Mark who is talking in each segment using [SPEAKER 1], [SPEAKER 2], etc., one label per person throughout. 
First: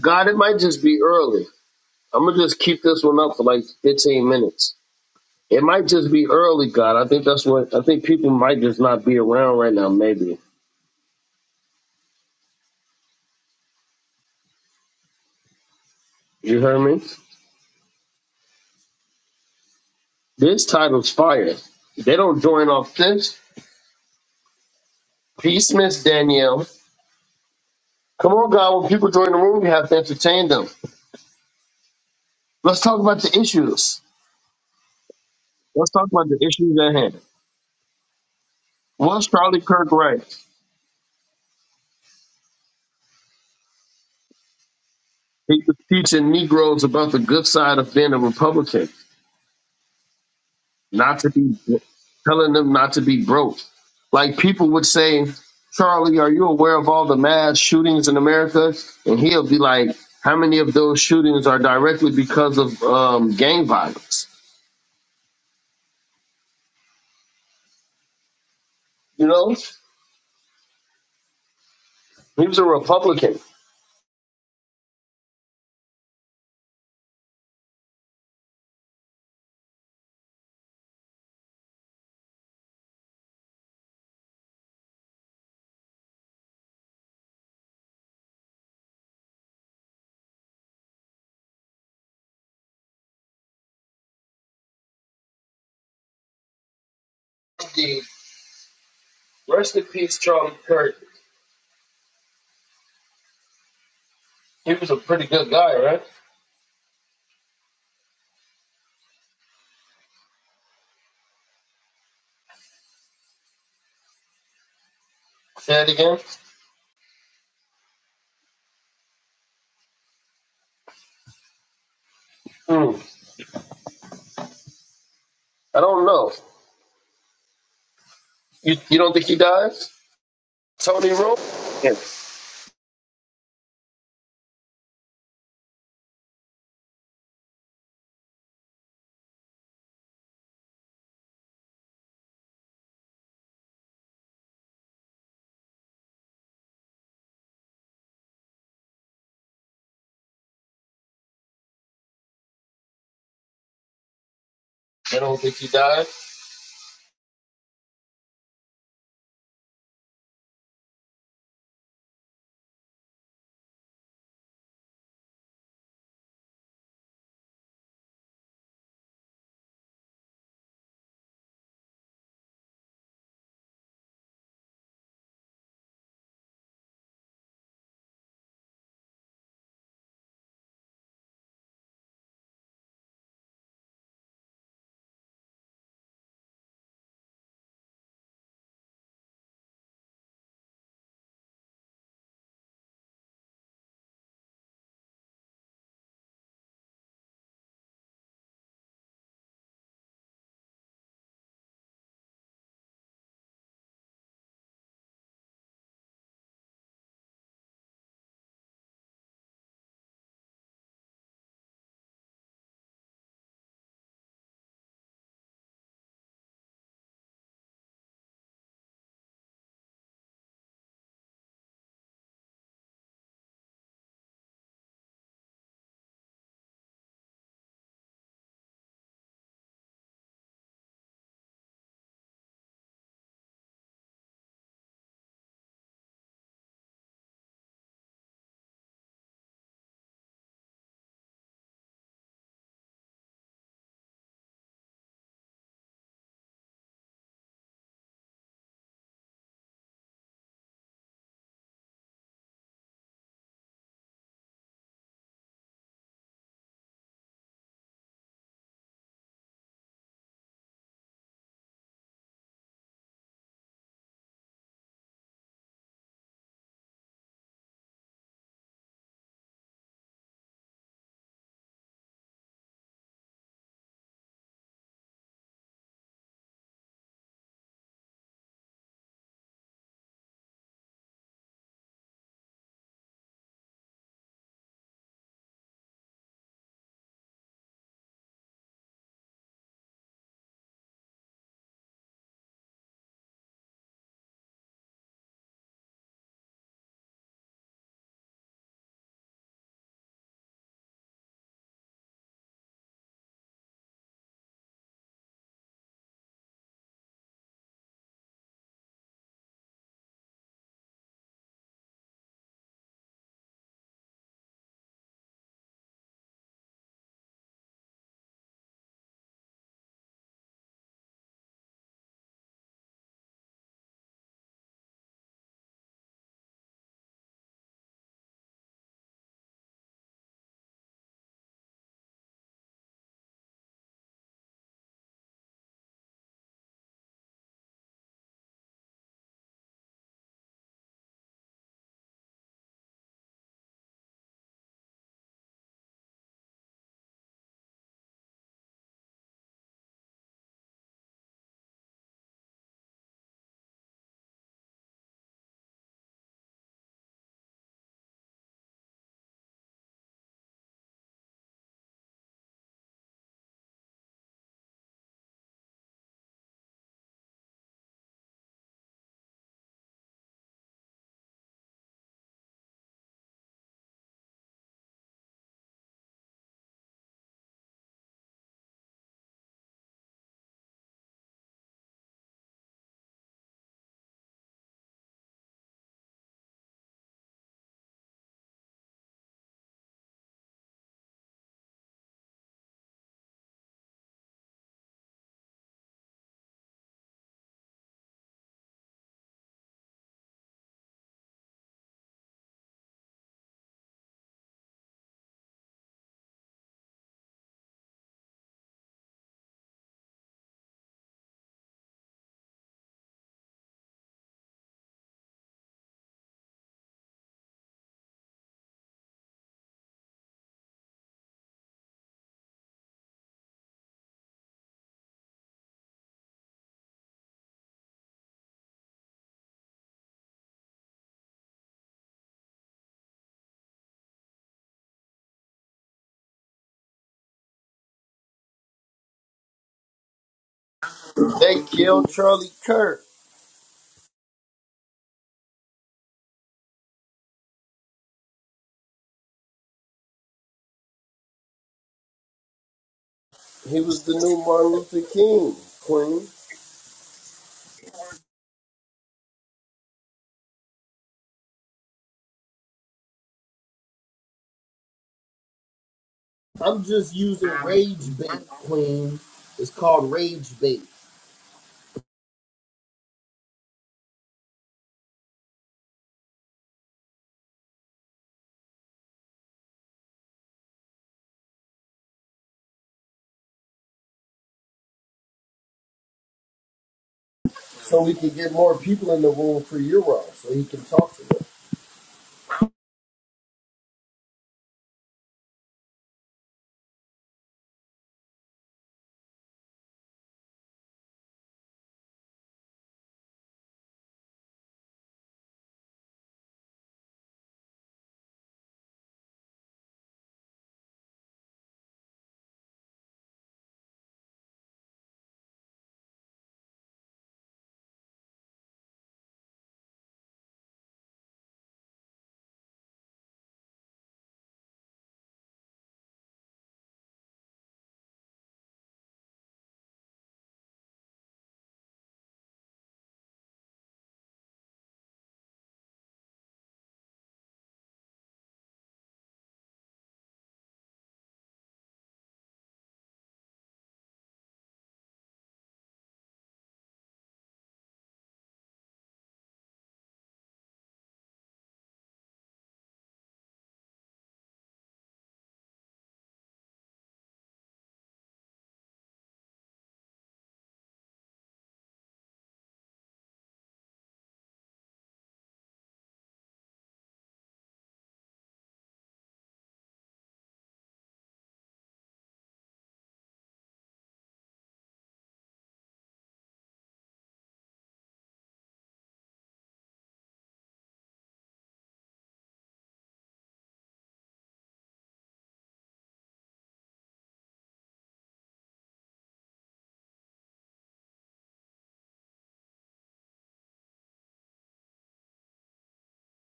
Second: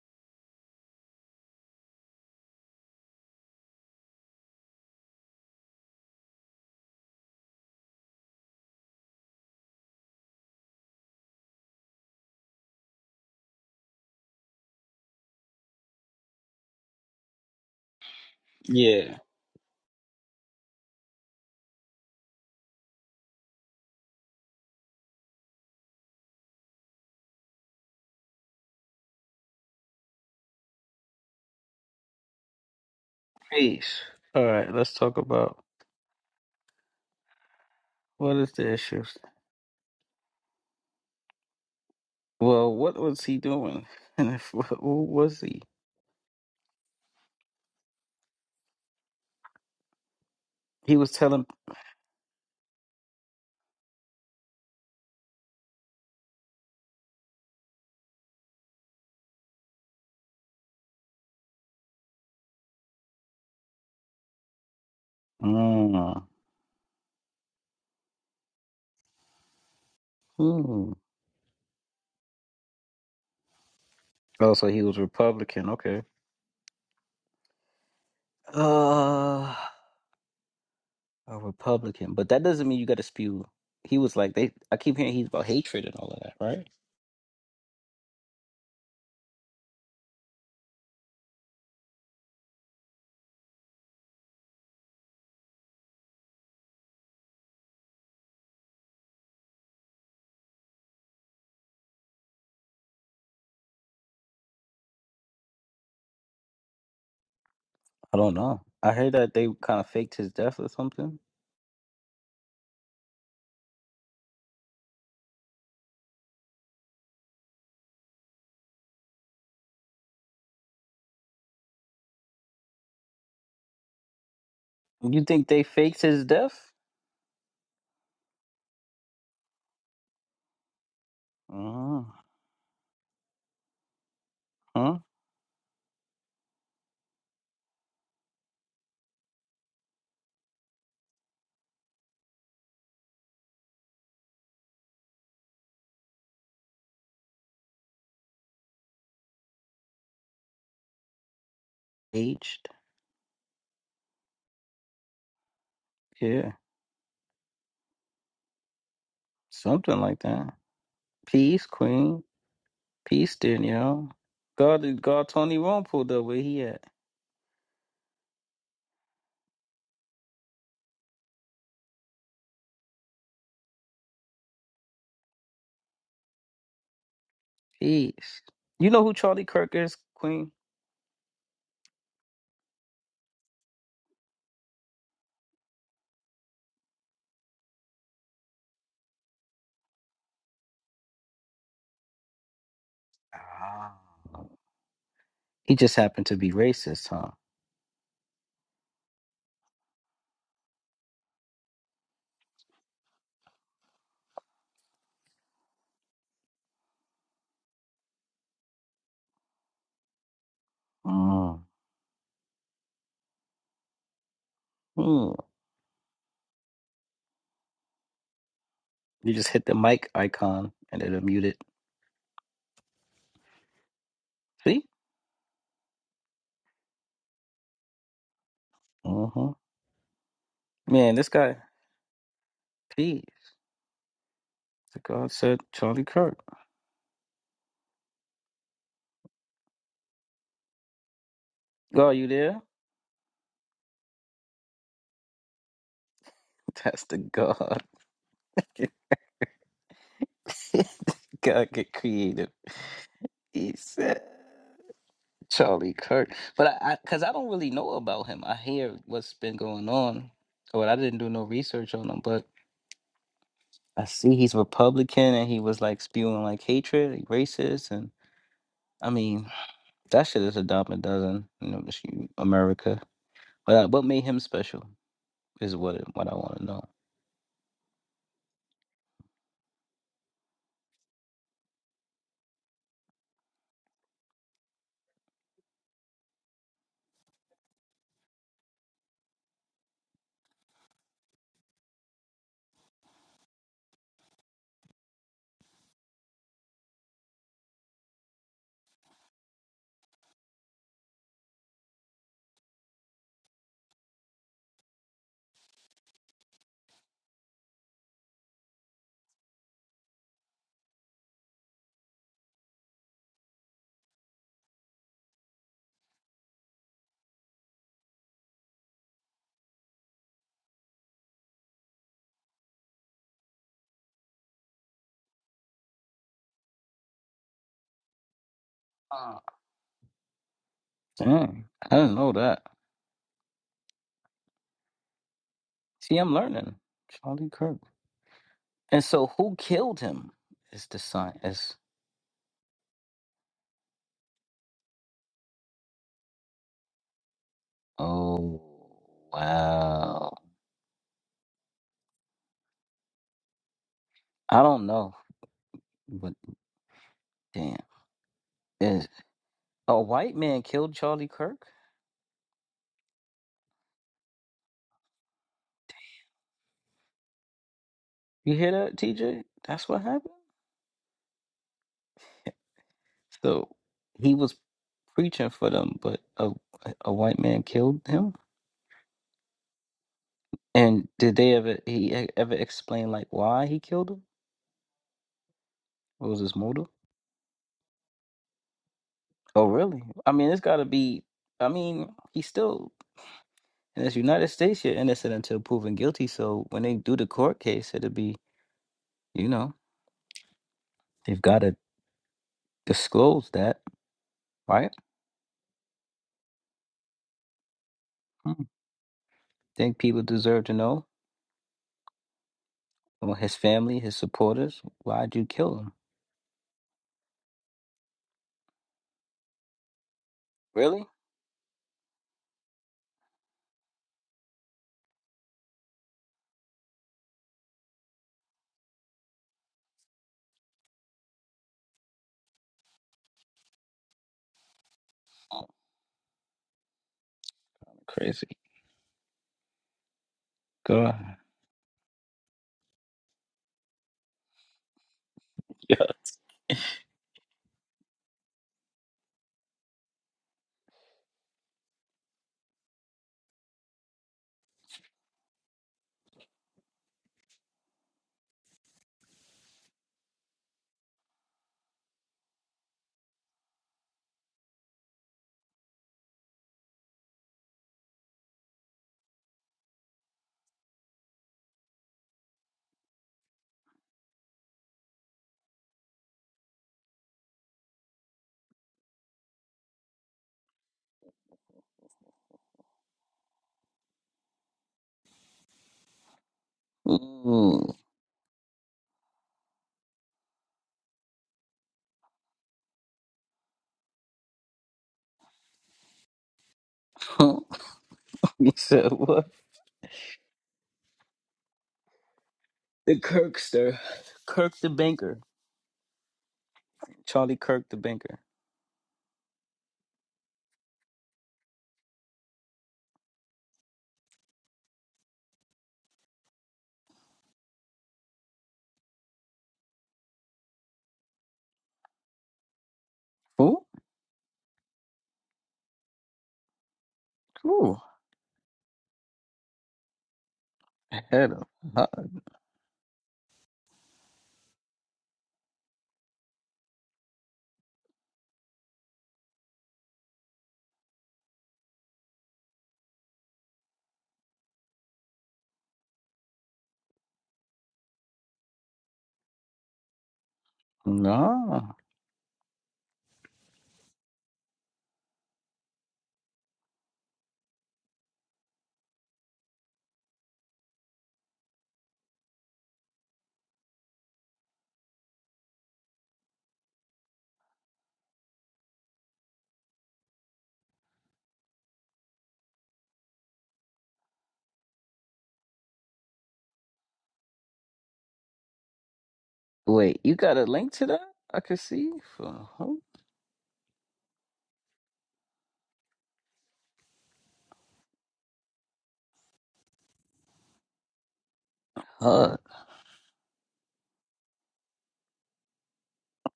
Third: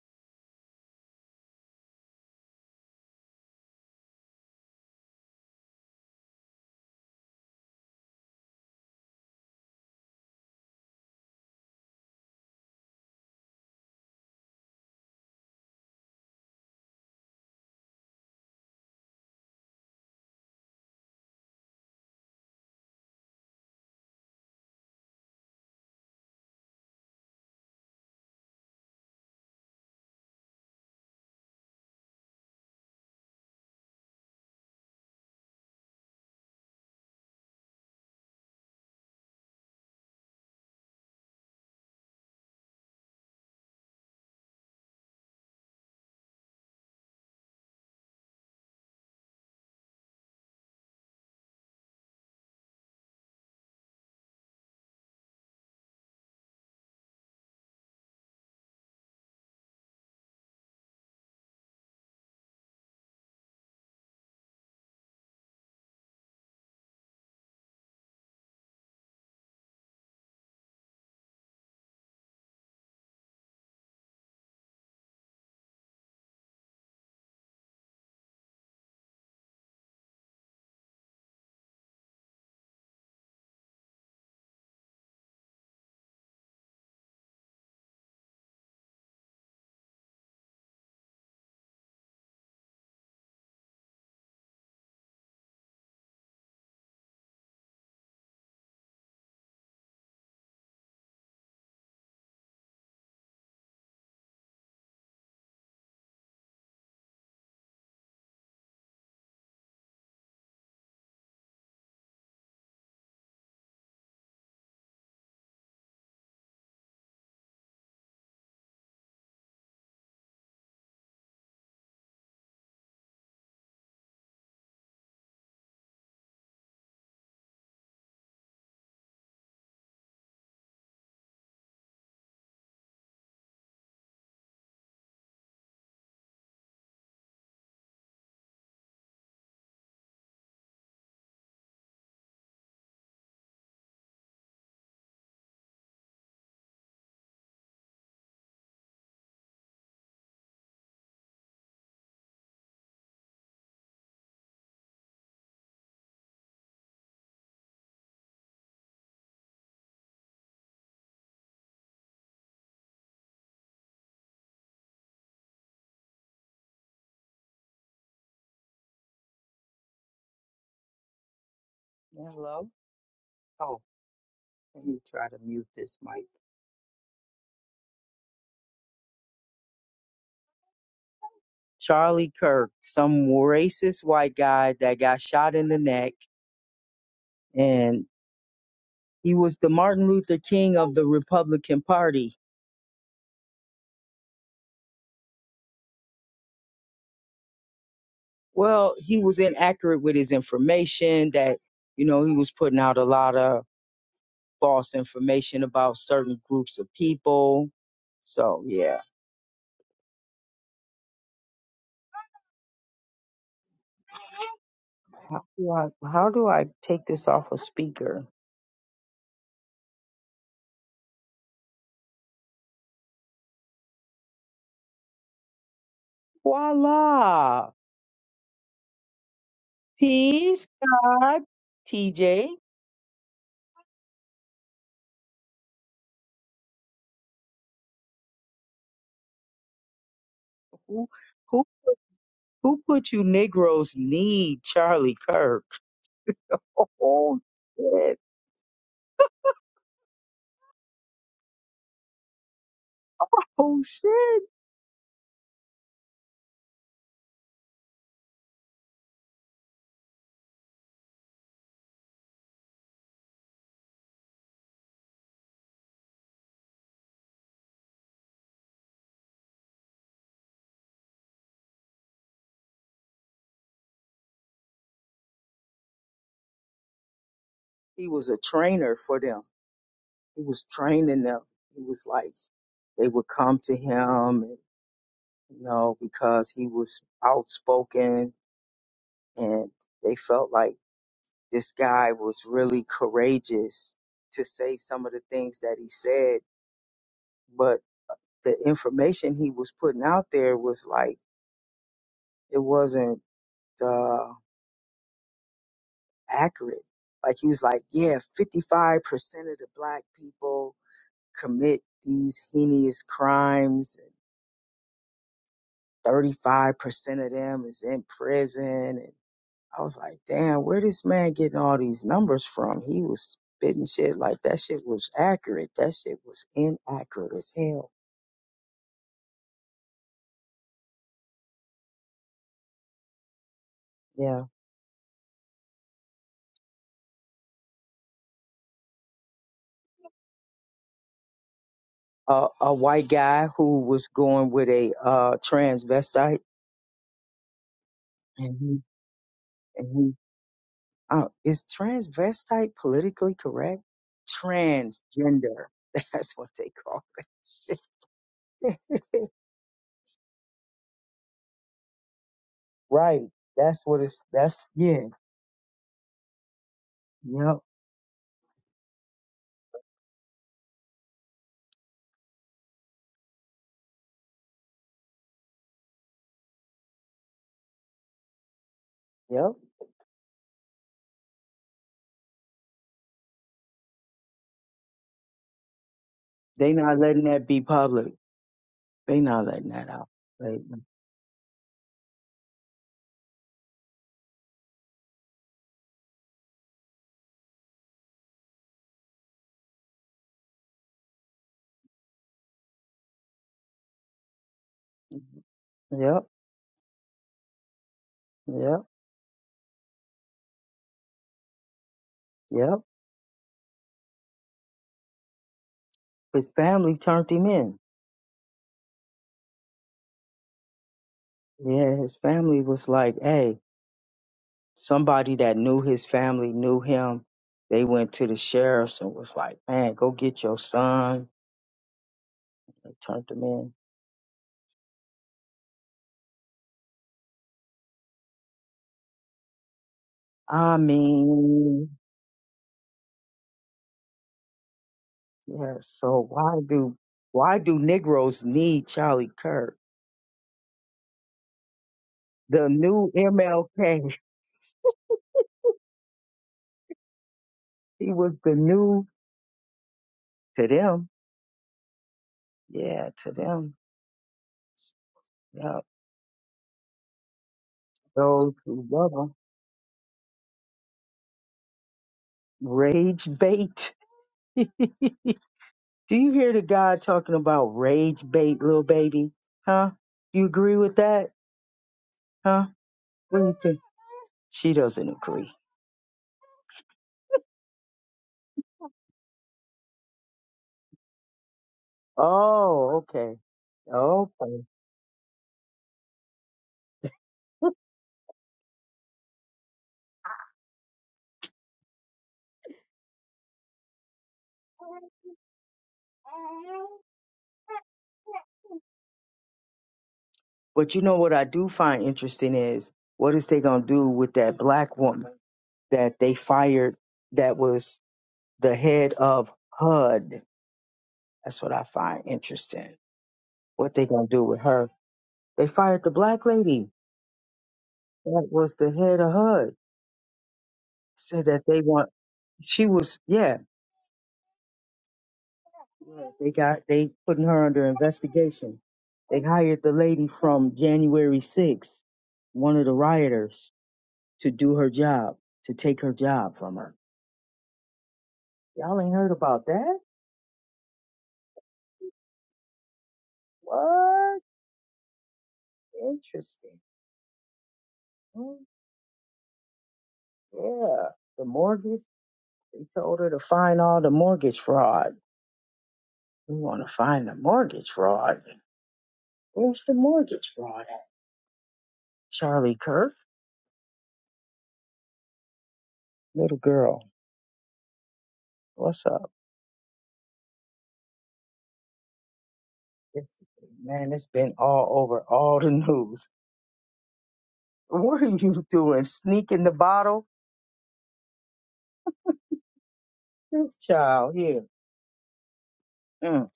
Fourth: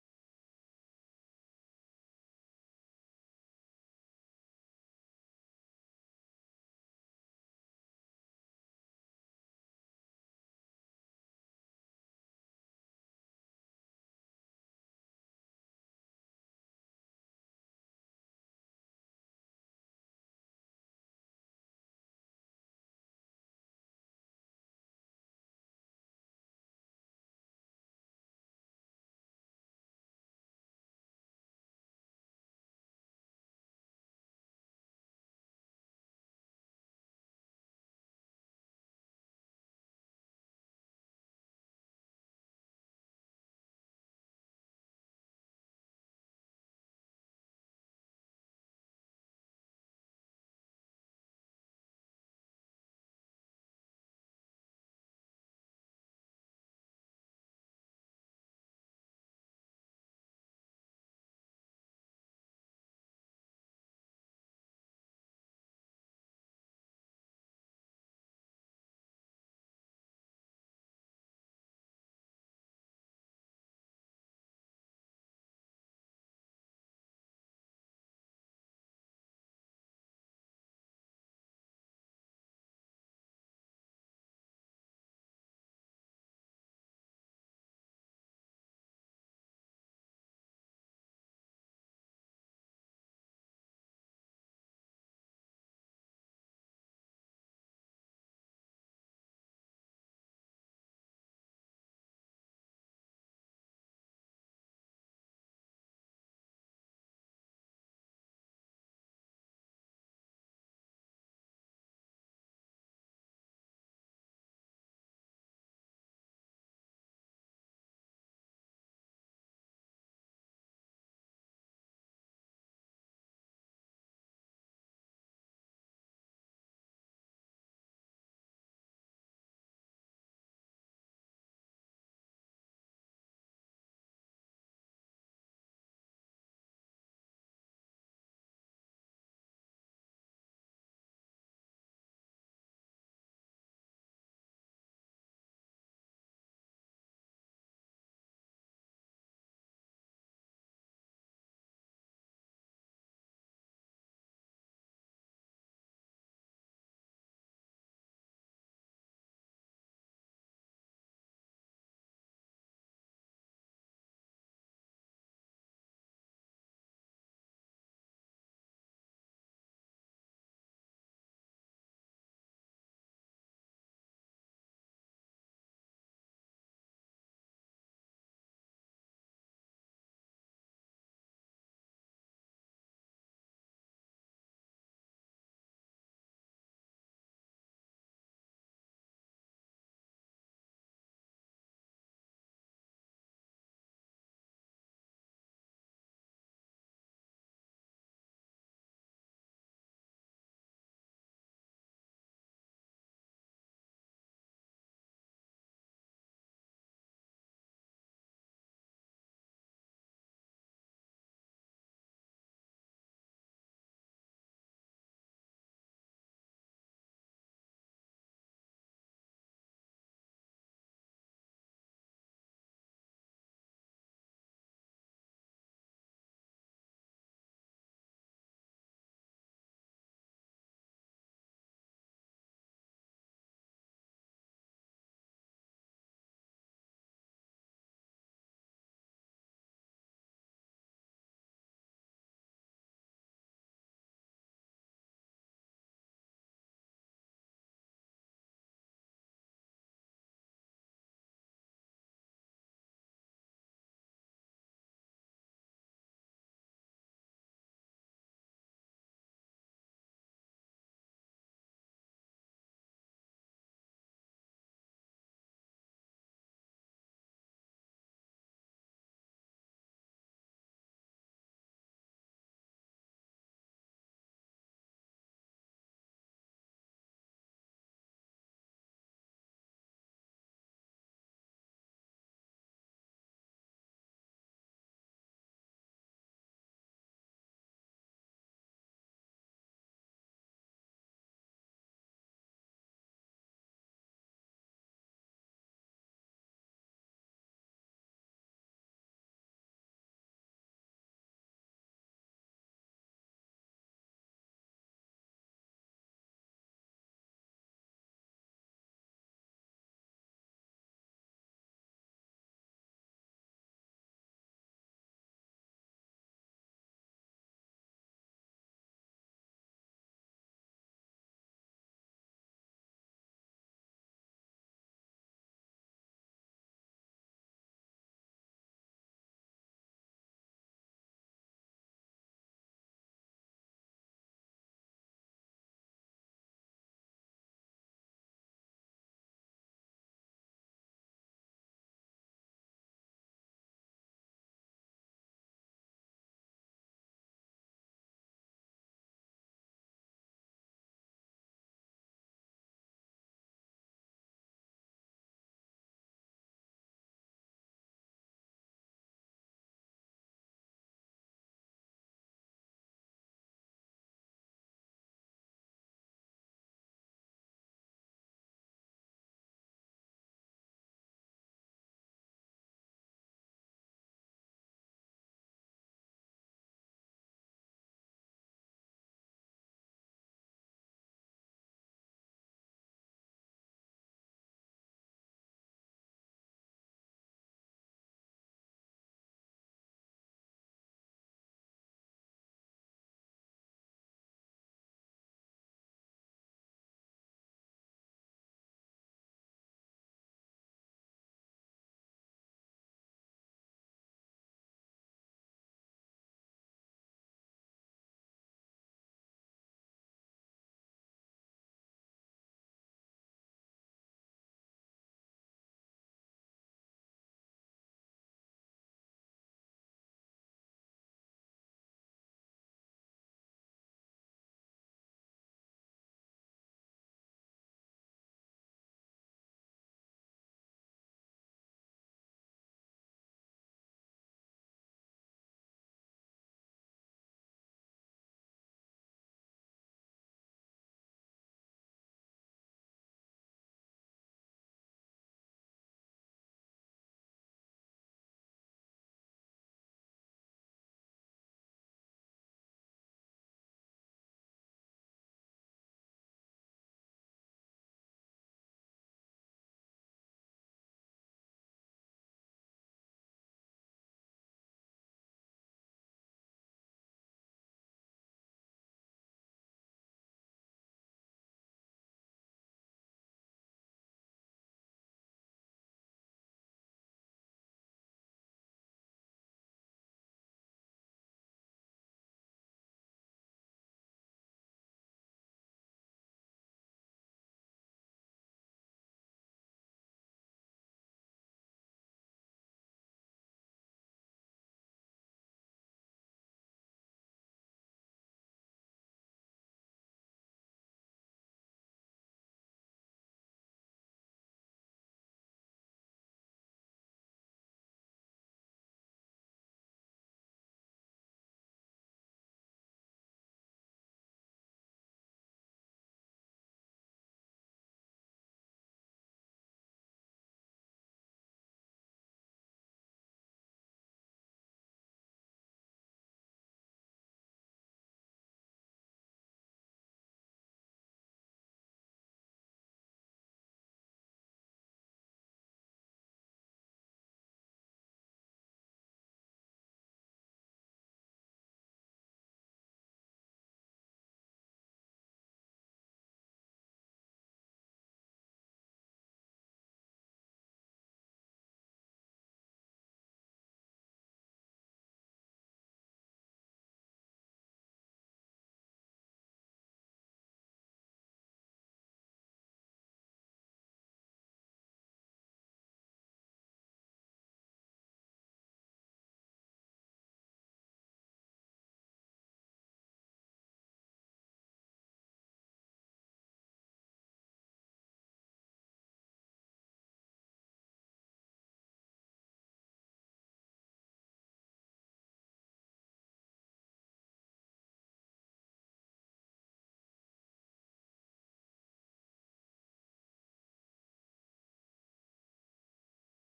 [SPEAKER 1] God, it might just be early. I'm gonna just keep this one up for like 15 minutes. It might just be early, God. I think that's what I think people might just not be around right now. Maybe you heard me.
[SPEAKER 2] Yeah.
[SPEAKER 1] This title's fire. They don't join off this. Peace, Miss Danielle. Come on, God. When people join the room, you have to entertain them. Let's talk about the issues.
[SPEAKER 2] Peace. All right, let's talk about
[SPEAKER 1] Let's talk about the issues at hand.
[SPEAKER 2] what is the issues.
[SPEAKER 1] Was Charlie Kirk right?
[SPEAKER 2] Well, what was he doing? And if, who was he?
[SPEAKER 1] He was teaching Negroes about the good side of being a Republican.
[SPEAKER 2] He was
[SPEAKER 1] not to
[SPEAKER 2] telling.
[SPEAKER 1] be telling them not to be broke. Like people would say, Charlie, are you aware of all the mass shootings in America? And he'll be like, How many of those shootings are directly because of um, gang violence?
[SPEAKER 2] Mm.
[SPEAKER 1] You know,
[SPEAKER 2] Hmm.
[SPEAKER 1] he was a Republican.
[SPEAKER 2] Oh, so he was Republican. Okay. Uh, a Republican, but that doesn't mean you got to spew. He was like they. I keep hearing he's about hatred and all of that, right?
[SPEAKER 1] The rest in peace, Charlie Kirk. He was a pretty good guy, right?
[SPEAKER 2] I don't know. I heard that they kind of faked his death or something.
[SPEAKER 1] Say that again. Hmm.
[SPEAKER 2] You think they
[SPEAKER 1] I
[SPEAKER 2] faked
[SPEAKER 1] don't
[SPEAKER 2] his
[SPEAKER 1] know.
[SPEAKER 2] death?
[SPEAKER 1] You you don't think he died? Tony Rowe?
[SPEAKER 2] Uh,
[SPEAKER 1] Yes.
[SPEAKER 2] huh? Aged?
[SPEAKER 1] I don't think he died.
[SPEAKER 2] Yeah, something like that. Peace, Queen. Peace, Danielle. God, God, Tony Rome pulled up where he at.
[SPEAKER 3] Hello? Oh, let me try to mute this mic.
[SPEAKER 2] Peace. You know who Charlie Kirk is, Queen?
[SPEAKER 3] Charlie Kirk, some racist white guy that got shot in the neck, and he was the Martin Luther King of the Republican Party.
[SPEAKER 2] Ah. He just happened to be racist, huh?
[SPEAKER 3] Well, he was inaccurate with his information that, you know, he was putting out a lot of false information about certain groups of people. So, yeah.
[SPEAKER 2] Mm. Hmm.
[SPEAKER 3] How do I, how do I take this off a speaker?
[SPEAKER 2] You just hit the mic icon and it'll mute it. See?
[SPEAKER 3] Voila!
[SPEAKER 2] Mm-hmm.
[SPEAKER 3] Peace,
[SPEAKER 2] Man, this
[SPEAKER 3] God,
[SPEAKER 2] guy.
[SPEAKER 3] TJ.
[SPEAKER 2] Peace. The God said Charlie Kirk.
[SPEAKER 3] Who who
[SPEAKER 2] God, you there?
[SPEAKER 3] who put you Negroes need Charlie Kirk?
[SPEAKER 2] That's the
[SPEAKER 3] Oh
[SPEAKER 2] God.
[SPEAKER 3] shit.
[SPEAKER 2] God get creative. He
[SPEAKER 3] Oh
[SPEAKER 2] said.
[SPEAKER 3] shit.
[SPEAKER 2] Charlie Kirk. But I, I cause I don't really know about him. I hear what's been going on, but I didn't do no research on him. But I see he's Republican and he was like spewing like hatred, like racist, and I mean that shit is a dime a dozen. You know, this you- America. But I, what made him special is what it- what I want to know.
[SPEAKER 3] He was a trainer for them. He was training them. He was like they would come to him and you know, because he was outspoken and they felt like this guy was really courageous to say some of the things that he said, but the information he was putting out there was like it wasn't uh, accurate. Like he was like, yeah, 55% of the black people commit these heinous crimes. And 35% of them is in prison. And I was like, damn, where this man getting all these numbers from? He was spitting shit like that shit was accurate. That shit was inaccurate as hell.
[SPEAKER 2] Uh, Dang, I didn't know that.
[SPEAKER 3] Yeah.
[SPEAKER 2] See, I'm learning. Charlie Kirk. And so, who killed him? Is the science?
[SPEAKER 3] A a white guy who was going with a uh, transvestite. And
[SPEAKER 2] Oh
[SPEAKER 3] he, and he
[SPEAKER 2] wow.
[SPEAKER 3] Uh, is transvestite politically correct?
[SPEAKER 2] I don't know.
[SPEAKER 3] Transgender.
[SPEAKER 2] But
[SPEAKER 3] That's what they call it.
[SPEAKER 2] damn, is a white man killed Charlie Kirk?
[SPEAKER 3] right. That's what it's, that's, yeah. Yep.
[SPEAKER 2] You hear that, TJ? That's what happened. So he was preaching for them, but a a white man killed him.
[SPEAKER 3] Yep.
[SPEAKER 2] And did they ever he e- ever explain like why he killed him? What was his
[SPEAKER 3] They
[SPEAKER 2] motive?
[SPEAKER 3] not letting that be public. They not
[SPEAKER 2] Oh,
[SPEAKER 3] letting that
[SPEAKER 2] really?
[SPEAKER 3] out.
[SPEAKER 2] I mean, it's
[SPEAKER 3] Like,
[SPEAKER 2] got to be. I mean, he's still in this United States. You're innocent until proven guilty. So when they do the court case, it'll be you know they've got to disclose that, right?
[SPEAKER 3] Yep,
[SPEAKER 2] Hmm.
[SPEAKER 3] yep,
[SPEAKER 2] Think people deserve to know
[SPEAKER 3] yep.
[SPEAKER 2] Well, his family, his supporters. Why'd you kill him?
[SPEAKER 3] His family turned him in.
[SPEAKER 2] Really?
[SPEAKER 3] Yeah, his family was like, hey, somebody that knew his family knew him. They went to the sheriffs and was like, man, go get your son. They turned him in.
[SPEAKER 2] Crazy.
[SPEAKER 3] I
[SPEAKER 2] Go on.
[SPEAKER 1] They
[SPEAKER 3] mean,
[SPEAKER 1] killed Charlie Kirk.
[SPEAKER 3] yeah.
[SPEAKER 2] Yeah.
[SPEAKER 3] So why do why do Negroes need Charlie Kirk? The new
[SPEAKER 1] He was
[SPEAKER 3] MLK.
[SPEAKER 1] the new Martin Luther King, Queen.
[SPEAKER 3] He was the new to them. Yeah, to them. Yeah,
[SPEAKER 1] Use a rage bait,
[SPEAKER 3] those
[SPEAKER 1] queen
[SPEAKER 3] who love him. Rage bait. do you hear the guy talking about rage bait, little baby? Huh? You agree with that? Huh? What do you think? She doesn't agree.
[SPEAKER 2] Ooh.
[SPEAKER 1] So we can get more people in the room for Euro, so he can talk to them.
[SPEAKER 3] Oh, okay.
[SPEAKER 2] you said what? The Kirkster. Kirk the
[SPEAKER 3] Okay.
[SPEAKER 2] banker. Charlie Kirk the banker.
[SPEAKER 3] But you know what I do find interesting is what is they gonna do with that black woman that they fired that was the head of HUD. That's what I find interesting.
[SPEAKER 2] Who?
[SPEAKER 3] What they gonna do with her. They fired the black lady
[SPEAKER 2] Ooh.
[SPEAKER 3] that was the head of HUD. Said
[SPEAKER 2] Ahead of.
[SPEAKER 3] that they
[SPEAKER 2] Huh.
[SPEAKER 3] want she was yeah, yeah, they got they putting her under investigation. They hired the lady from January sixth, one of the rioters, to do her job, to take her job from her. Y'all ain't heard about that?
[SPEAKER 2] No.
[SPEAKER 3] What? Interesting. Mm, Yeah. The mortgage, they told her to find all the mortgage fraud. We want to find the mortgage fraud. Where's the mortgage fraud at? Charlie Kirk, little girl, what's up?
[SPEAKER 2] Wait, you got a link to that? I can see. For who?
[SPEAKER 3] It's, man, it's been all over all the news. What are you doing? Sneaking the bottle?
[SPEAKER 2] Huh.
[SPEAKER 3] This child here. Mm,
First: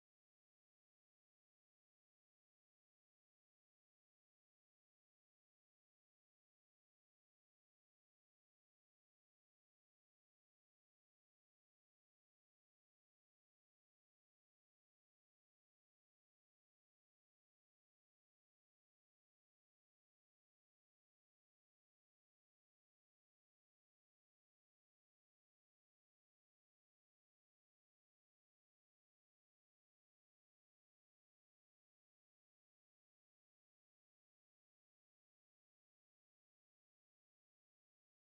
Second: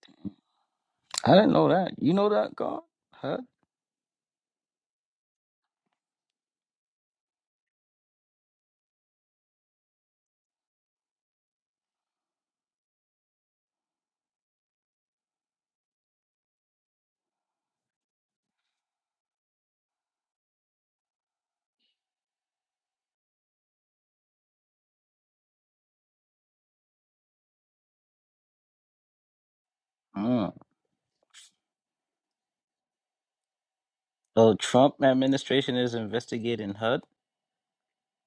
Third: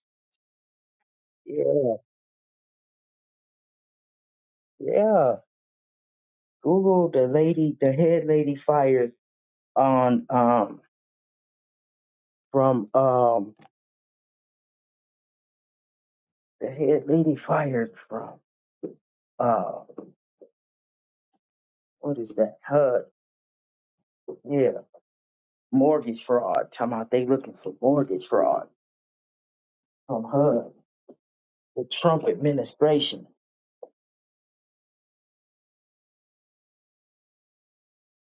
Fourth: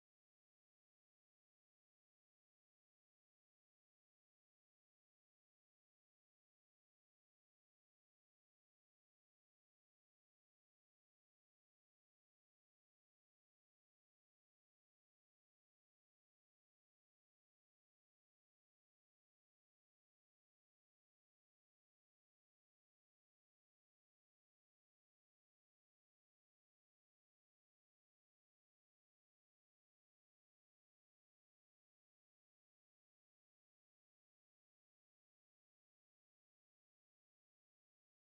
[SPEAKER 2] I didn't know that.
[SPEAKER 3] yeah.
[SPEAKER 2] You know that, God? Huh?
[SPEAKER 3] Yeah. Google the lady, the head lady fired on. Um, from um the head lady fired from uh what is that HUD yeah mortgage fraud talking about they looking for mortgage fraud from
[SPEAKER 2] Mm.
[SPEAKER 3] HUD the Trump administration
[SPEAKER 2] Oh, Trump administration is investigating HUD.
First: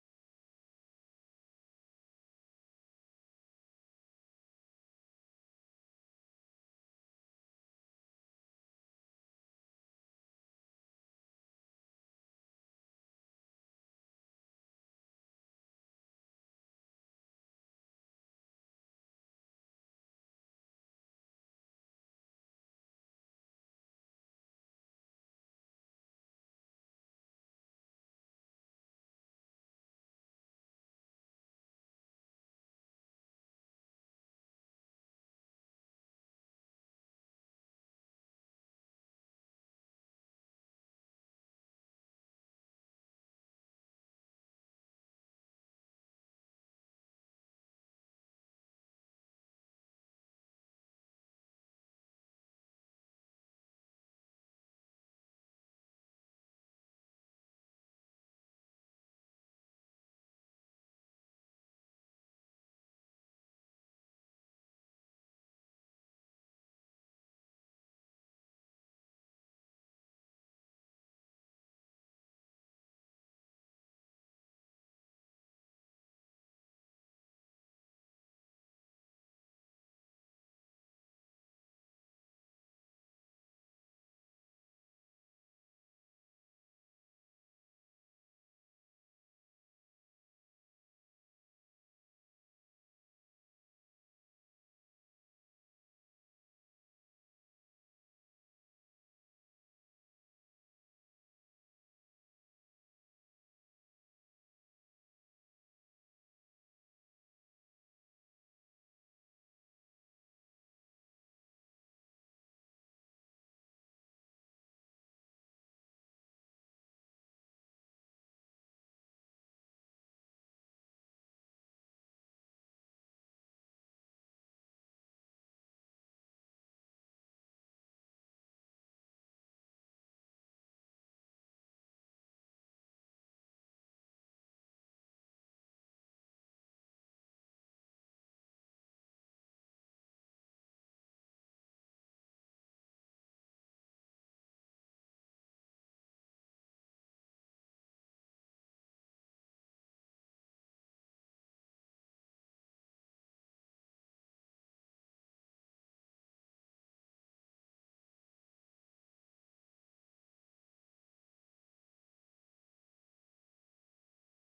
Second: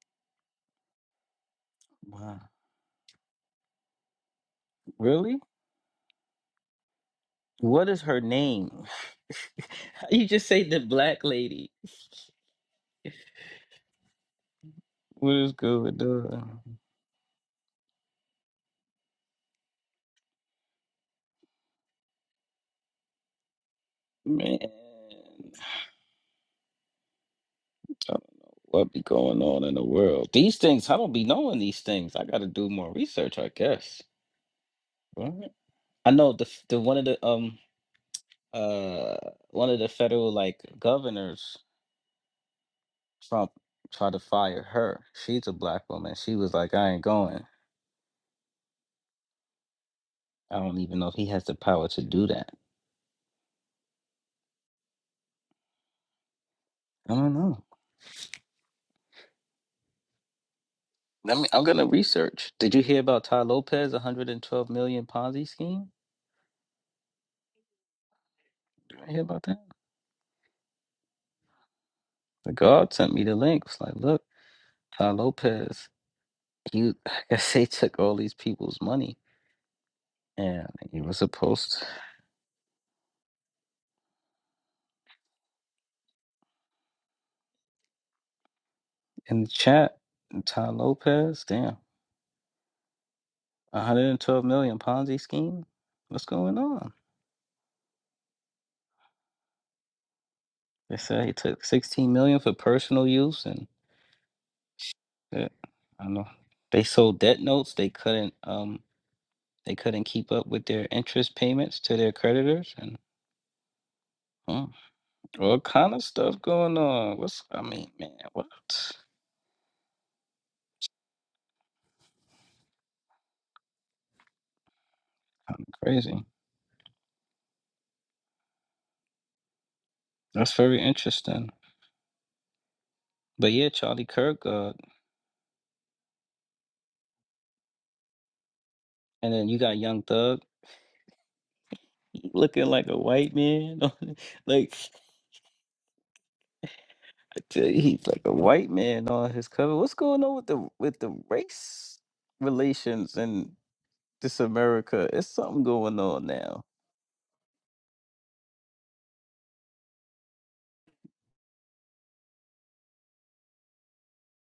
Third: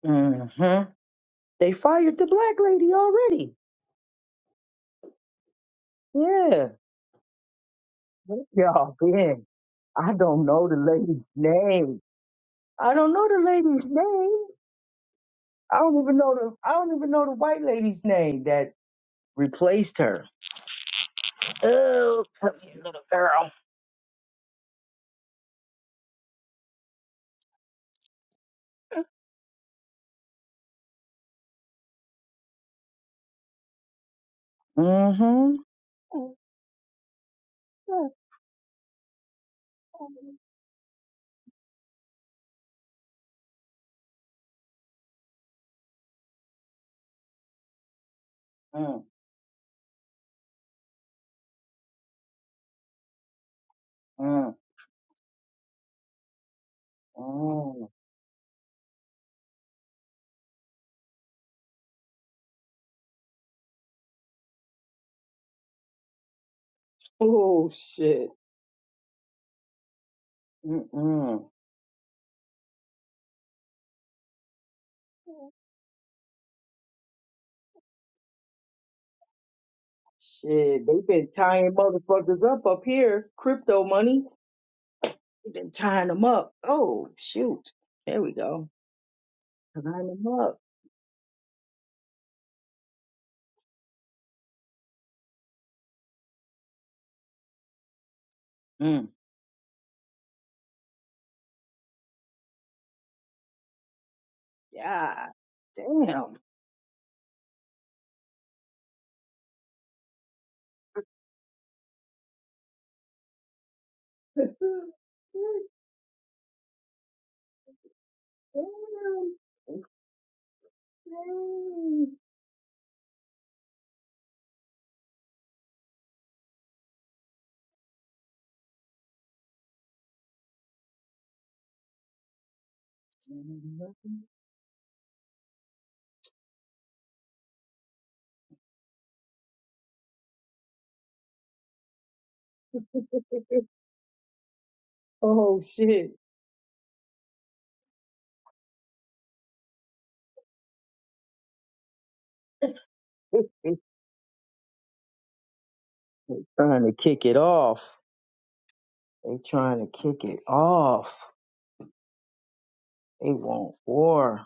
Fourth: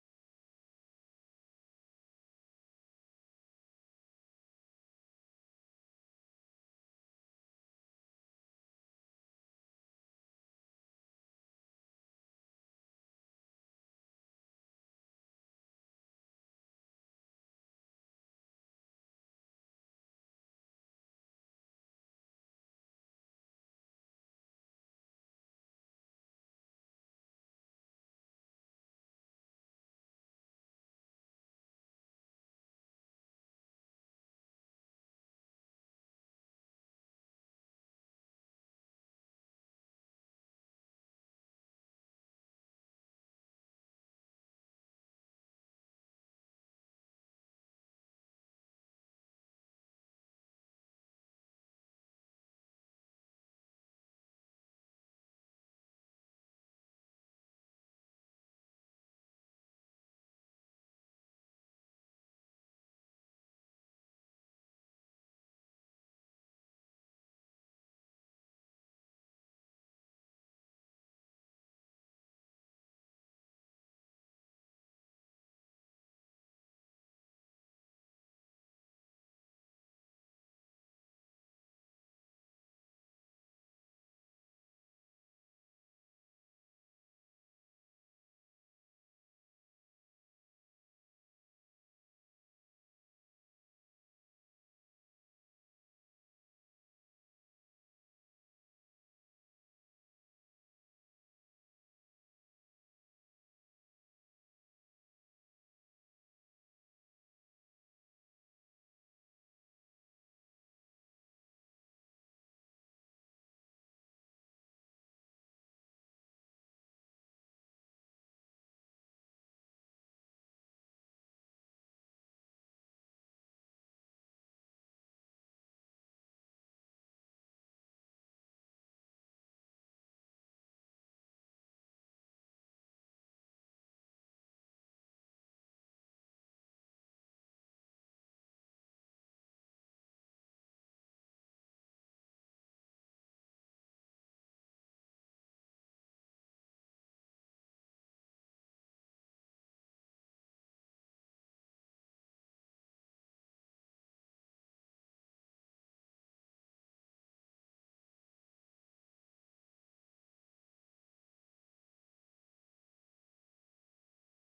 [SPEAKER 3] mm-hmm. they fired the
[SPEAKER 2] Wow.
[SPEAKER 3] black lady already
[SPEAKER 2] Really?
[SPEAKER 3] yeah
[SPEAKER 2] What is her
[SPEAKER 3] where
[SPEAKER 2] name?
[SPEAKER 3] y'all been I
[SPEAKER 2] You
[SPEAKER 3] don't
[SPEAKER 2] just say
[SPEAKER 3] know the
[SPEAKER 2] the black
[SPEAKER 3] lady's
[SPEAKER 2] lady.
[SPEAKER 3] name I don't know the lady's name
[SPEAKER 2] What is
[SPEAKER 3] I don't
[SPEAKER 2] going
[SPEAKER 3] even know the
[SPEAKER 2] on?
[SPEAKER 3] I don't even know the white lady's name that replaced her oh come here little girl
[SPEAKER 2] Man, I don't know what be going on in the world. These things, I don't be knowing these things. I gotta do more research, I guess. Right?
[SPEAKER 3] mm-hmm
[SPEAKER 2] I know the f- the one of the um uh one of the federal like governors, Trump tried to fire her. She's a black woman. She was like, I ain't going. I don't even know if he has the power to do that.
[SPEAKER 3] Mm-mm.
[SPEAKER 2] I don't know. Let me. I'm gonna research. Did you hear about Ty Lopez 112 million Ponzi scheme?
[SPEAKER 3] Oh shit.
[SPEAKER 2] Did you hear about that?
[SPEAKER 3] Mm-mm.
[SPEAKER 2] The God sent me the link. It's like, look, Ty Lopez. You, I guess they took all these people's money, and
[SPEAKER 3] Shit, they
[SPEAKER 2] he was
[SPEAKER 3] been tying
[SPEAKER 2] supposed
[SPEAKER 3] motherfuckers up up here. Crypto money, they been tying them up. Oh shoot, there we go.
[SPEAKER 2] in the
[SPEAKER 3] Tying
[SPEAKER 2] chat.
[SPEAKER 3] them up.
[SPEAKER 2] Ty Lopez, damn, 112 million Ponzi scheme. What's going on?
[SPEAKER 3] Mm.
[SPEAKER 2] They said he took 16 million for personal use, and
[SPEAKER 3] Yeah,
[SPEAKER 2] uh, I don't know
[SPEAKER 3] damn.
[SPEAKER 2] they sold debt notes. They couldn't. Um, They couldn't keep up with their interest payments to their creditors and
[SPEAKER 3] damn.
[SPEAKER 2] mm, all kind of stuff going on. What's I mean, man, what? Kind of crazy. That's very interesting. But yeah, Charlie Kirk, uh, and then you got Young Thug he looking like a white
[SPEAKER 3] Insane.
[SPEAKER 2] man, on- like
[SPEAKER 3] Oh shit.
[SPEAKER 2] he's like a white man on his cover. What's going on with the with the race relations in this America? It's something going on now.
[SPEAKER 3] trying to kick it off. They trying to kick it off. They want war.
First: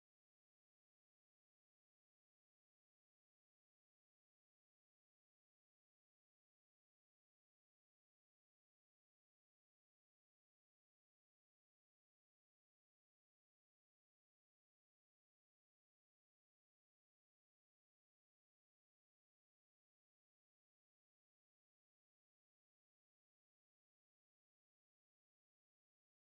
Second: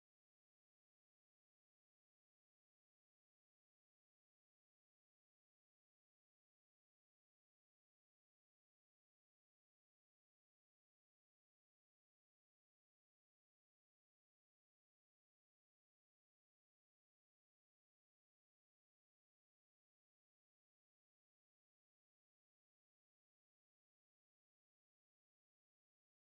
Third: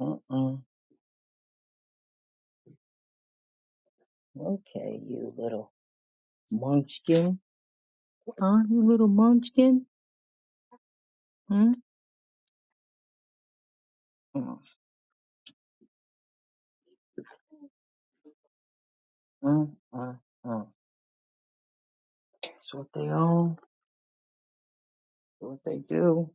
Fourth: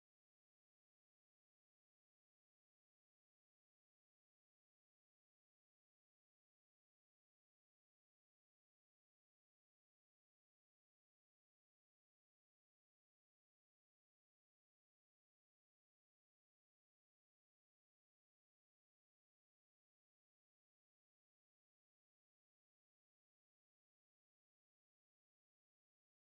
[SPEAKER 3] Mm-mm. Okay, you little munchkin. Huh? You little munchkin? Hmm? Uh, uh, uh, uh. That's what they own. That's what they do.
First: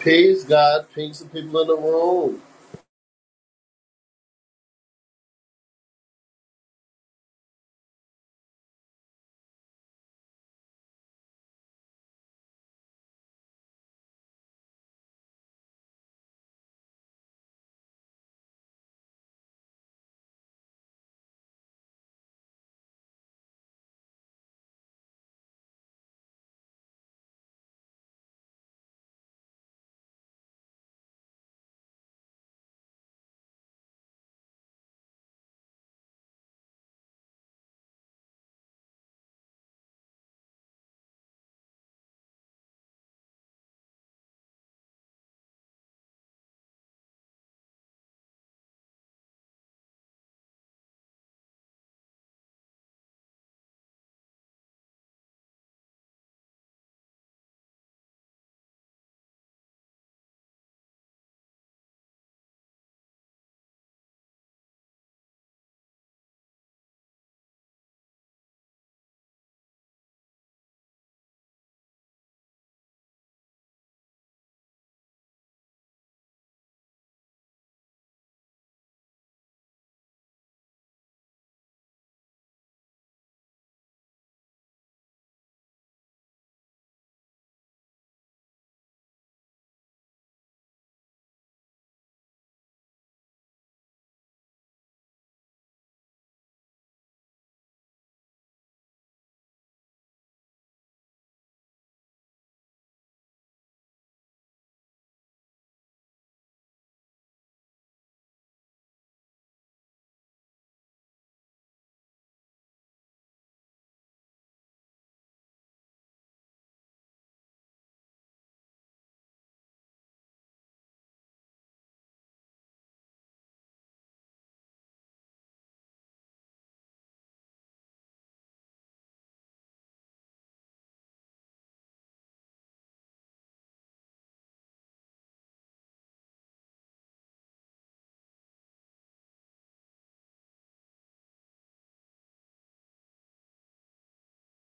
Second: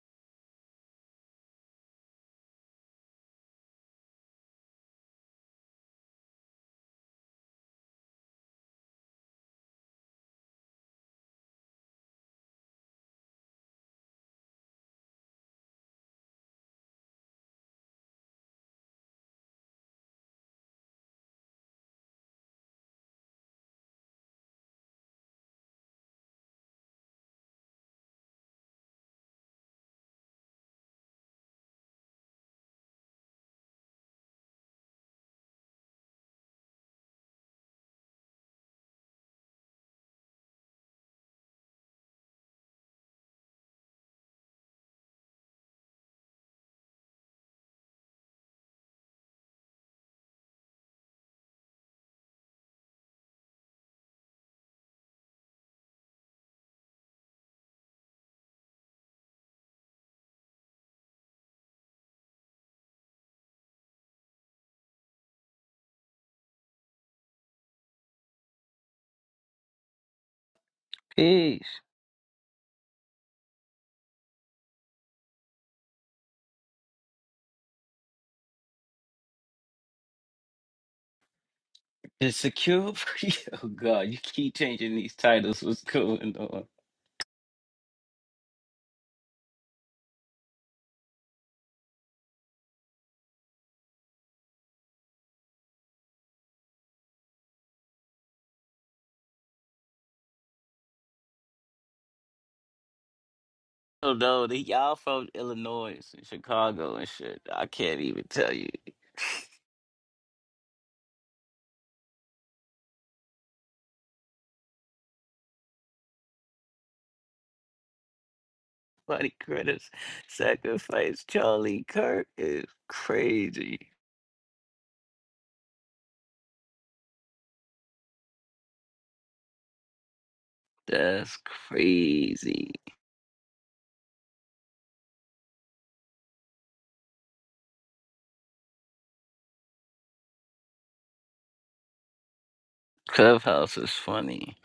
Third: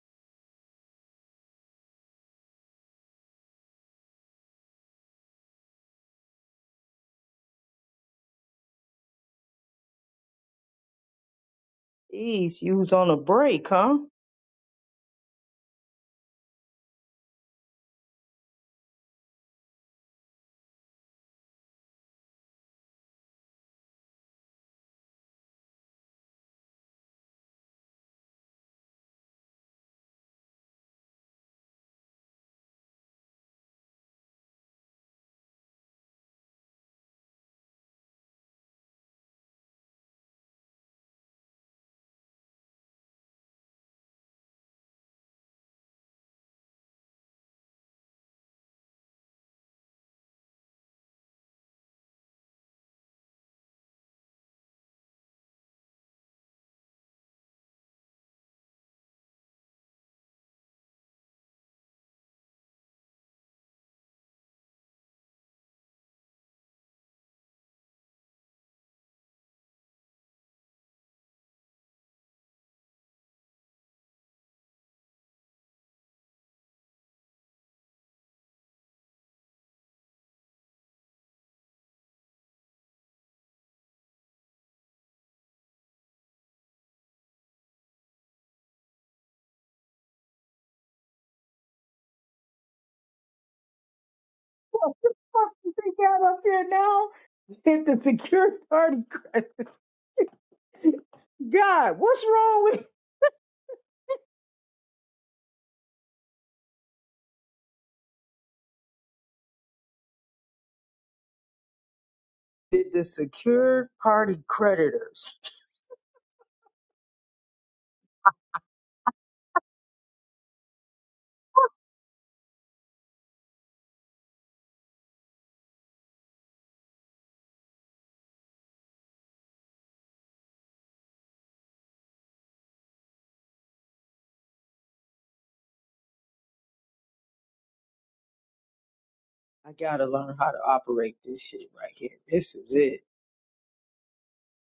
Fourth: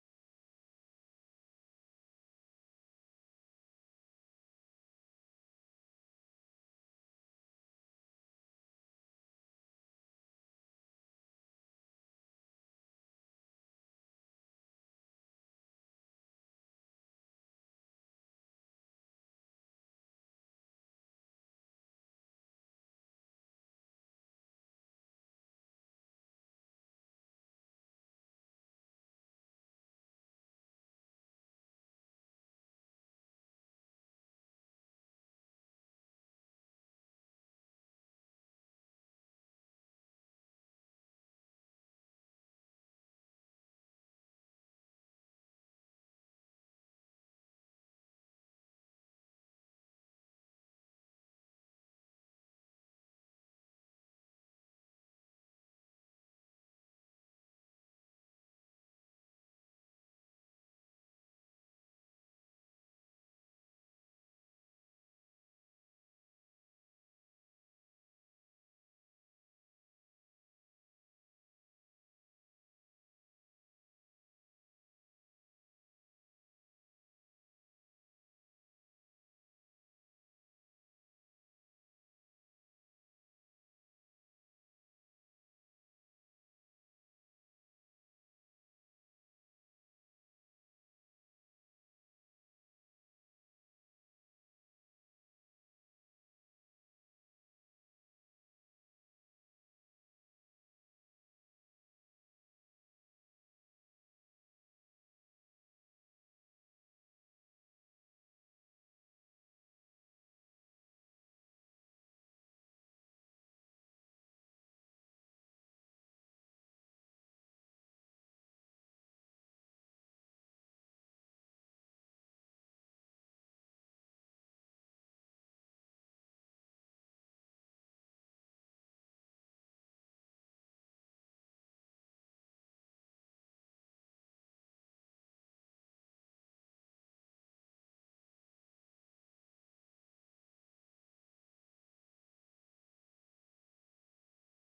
[SPEAKER 1] Praise God. Peace the people in the room.
[SPEAKER 3] Jeez, you was on a break, huh?
[SPEAKER 2] Peace. Insecure? for you. oh God, you keep changing these titles. What's going on?
[SPEAKER 3] What the fuck did they got up here now? Did the secure party creditors? God, what's wrong with
[SPEAKER 2] Oh no, they, y'all from Illinois and Chicago and shit. I can't even tell you.
[SPEAKER 3] Did the secure party creditors?
[SPEAKER 2] Funny critics sacrifice Charlie Kirk is crazy. That's crazy.
[SPEAKER 3] I gotta learn how to operate this shit right here. This is it.
[SPEAKER 2] Clubhouse is funny.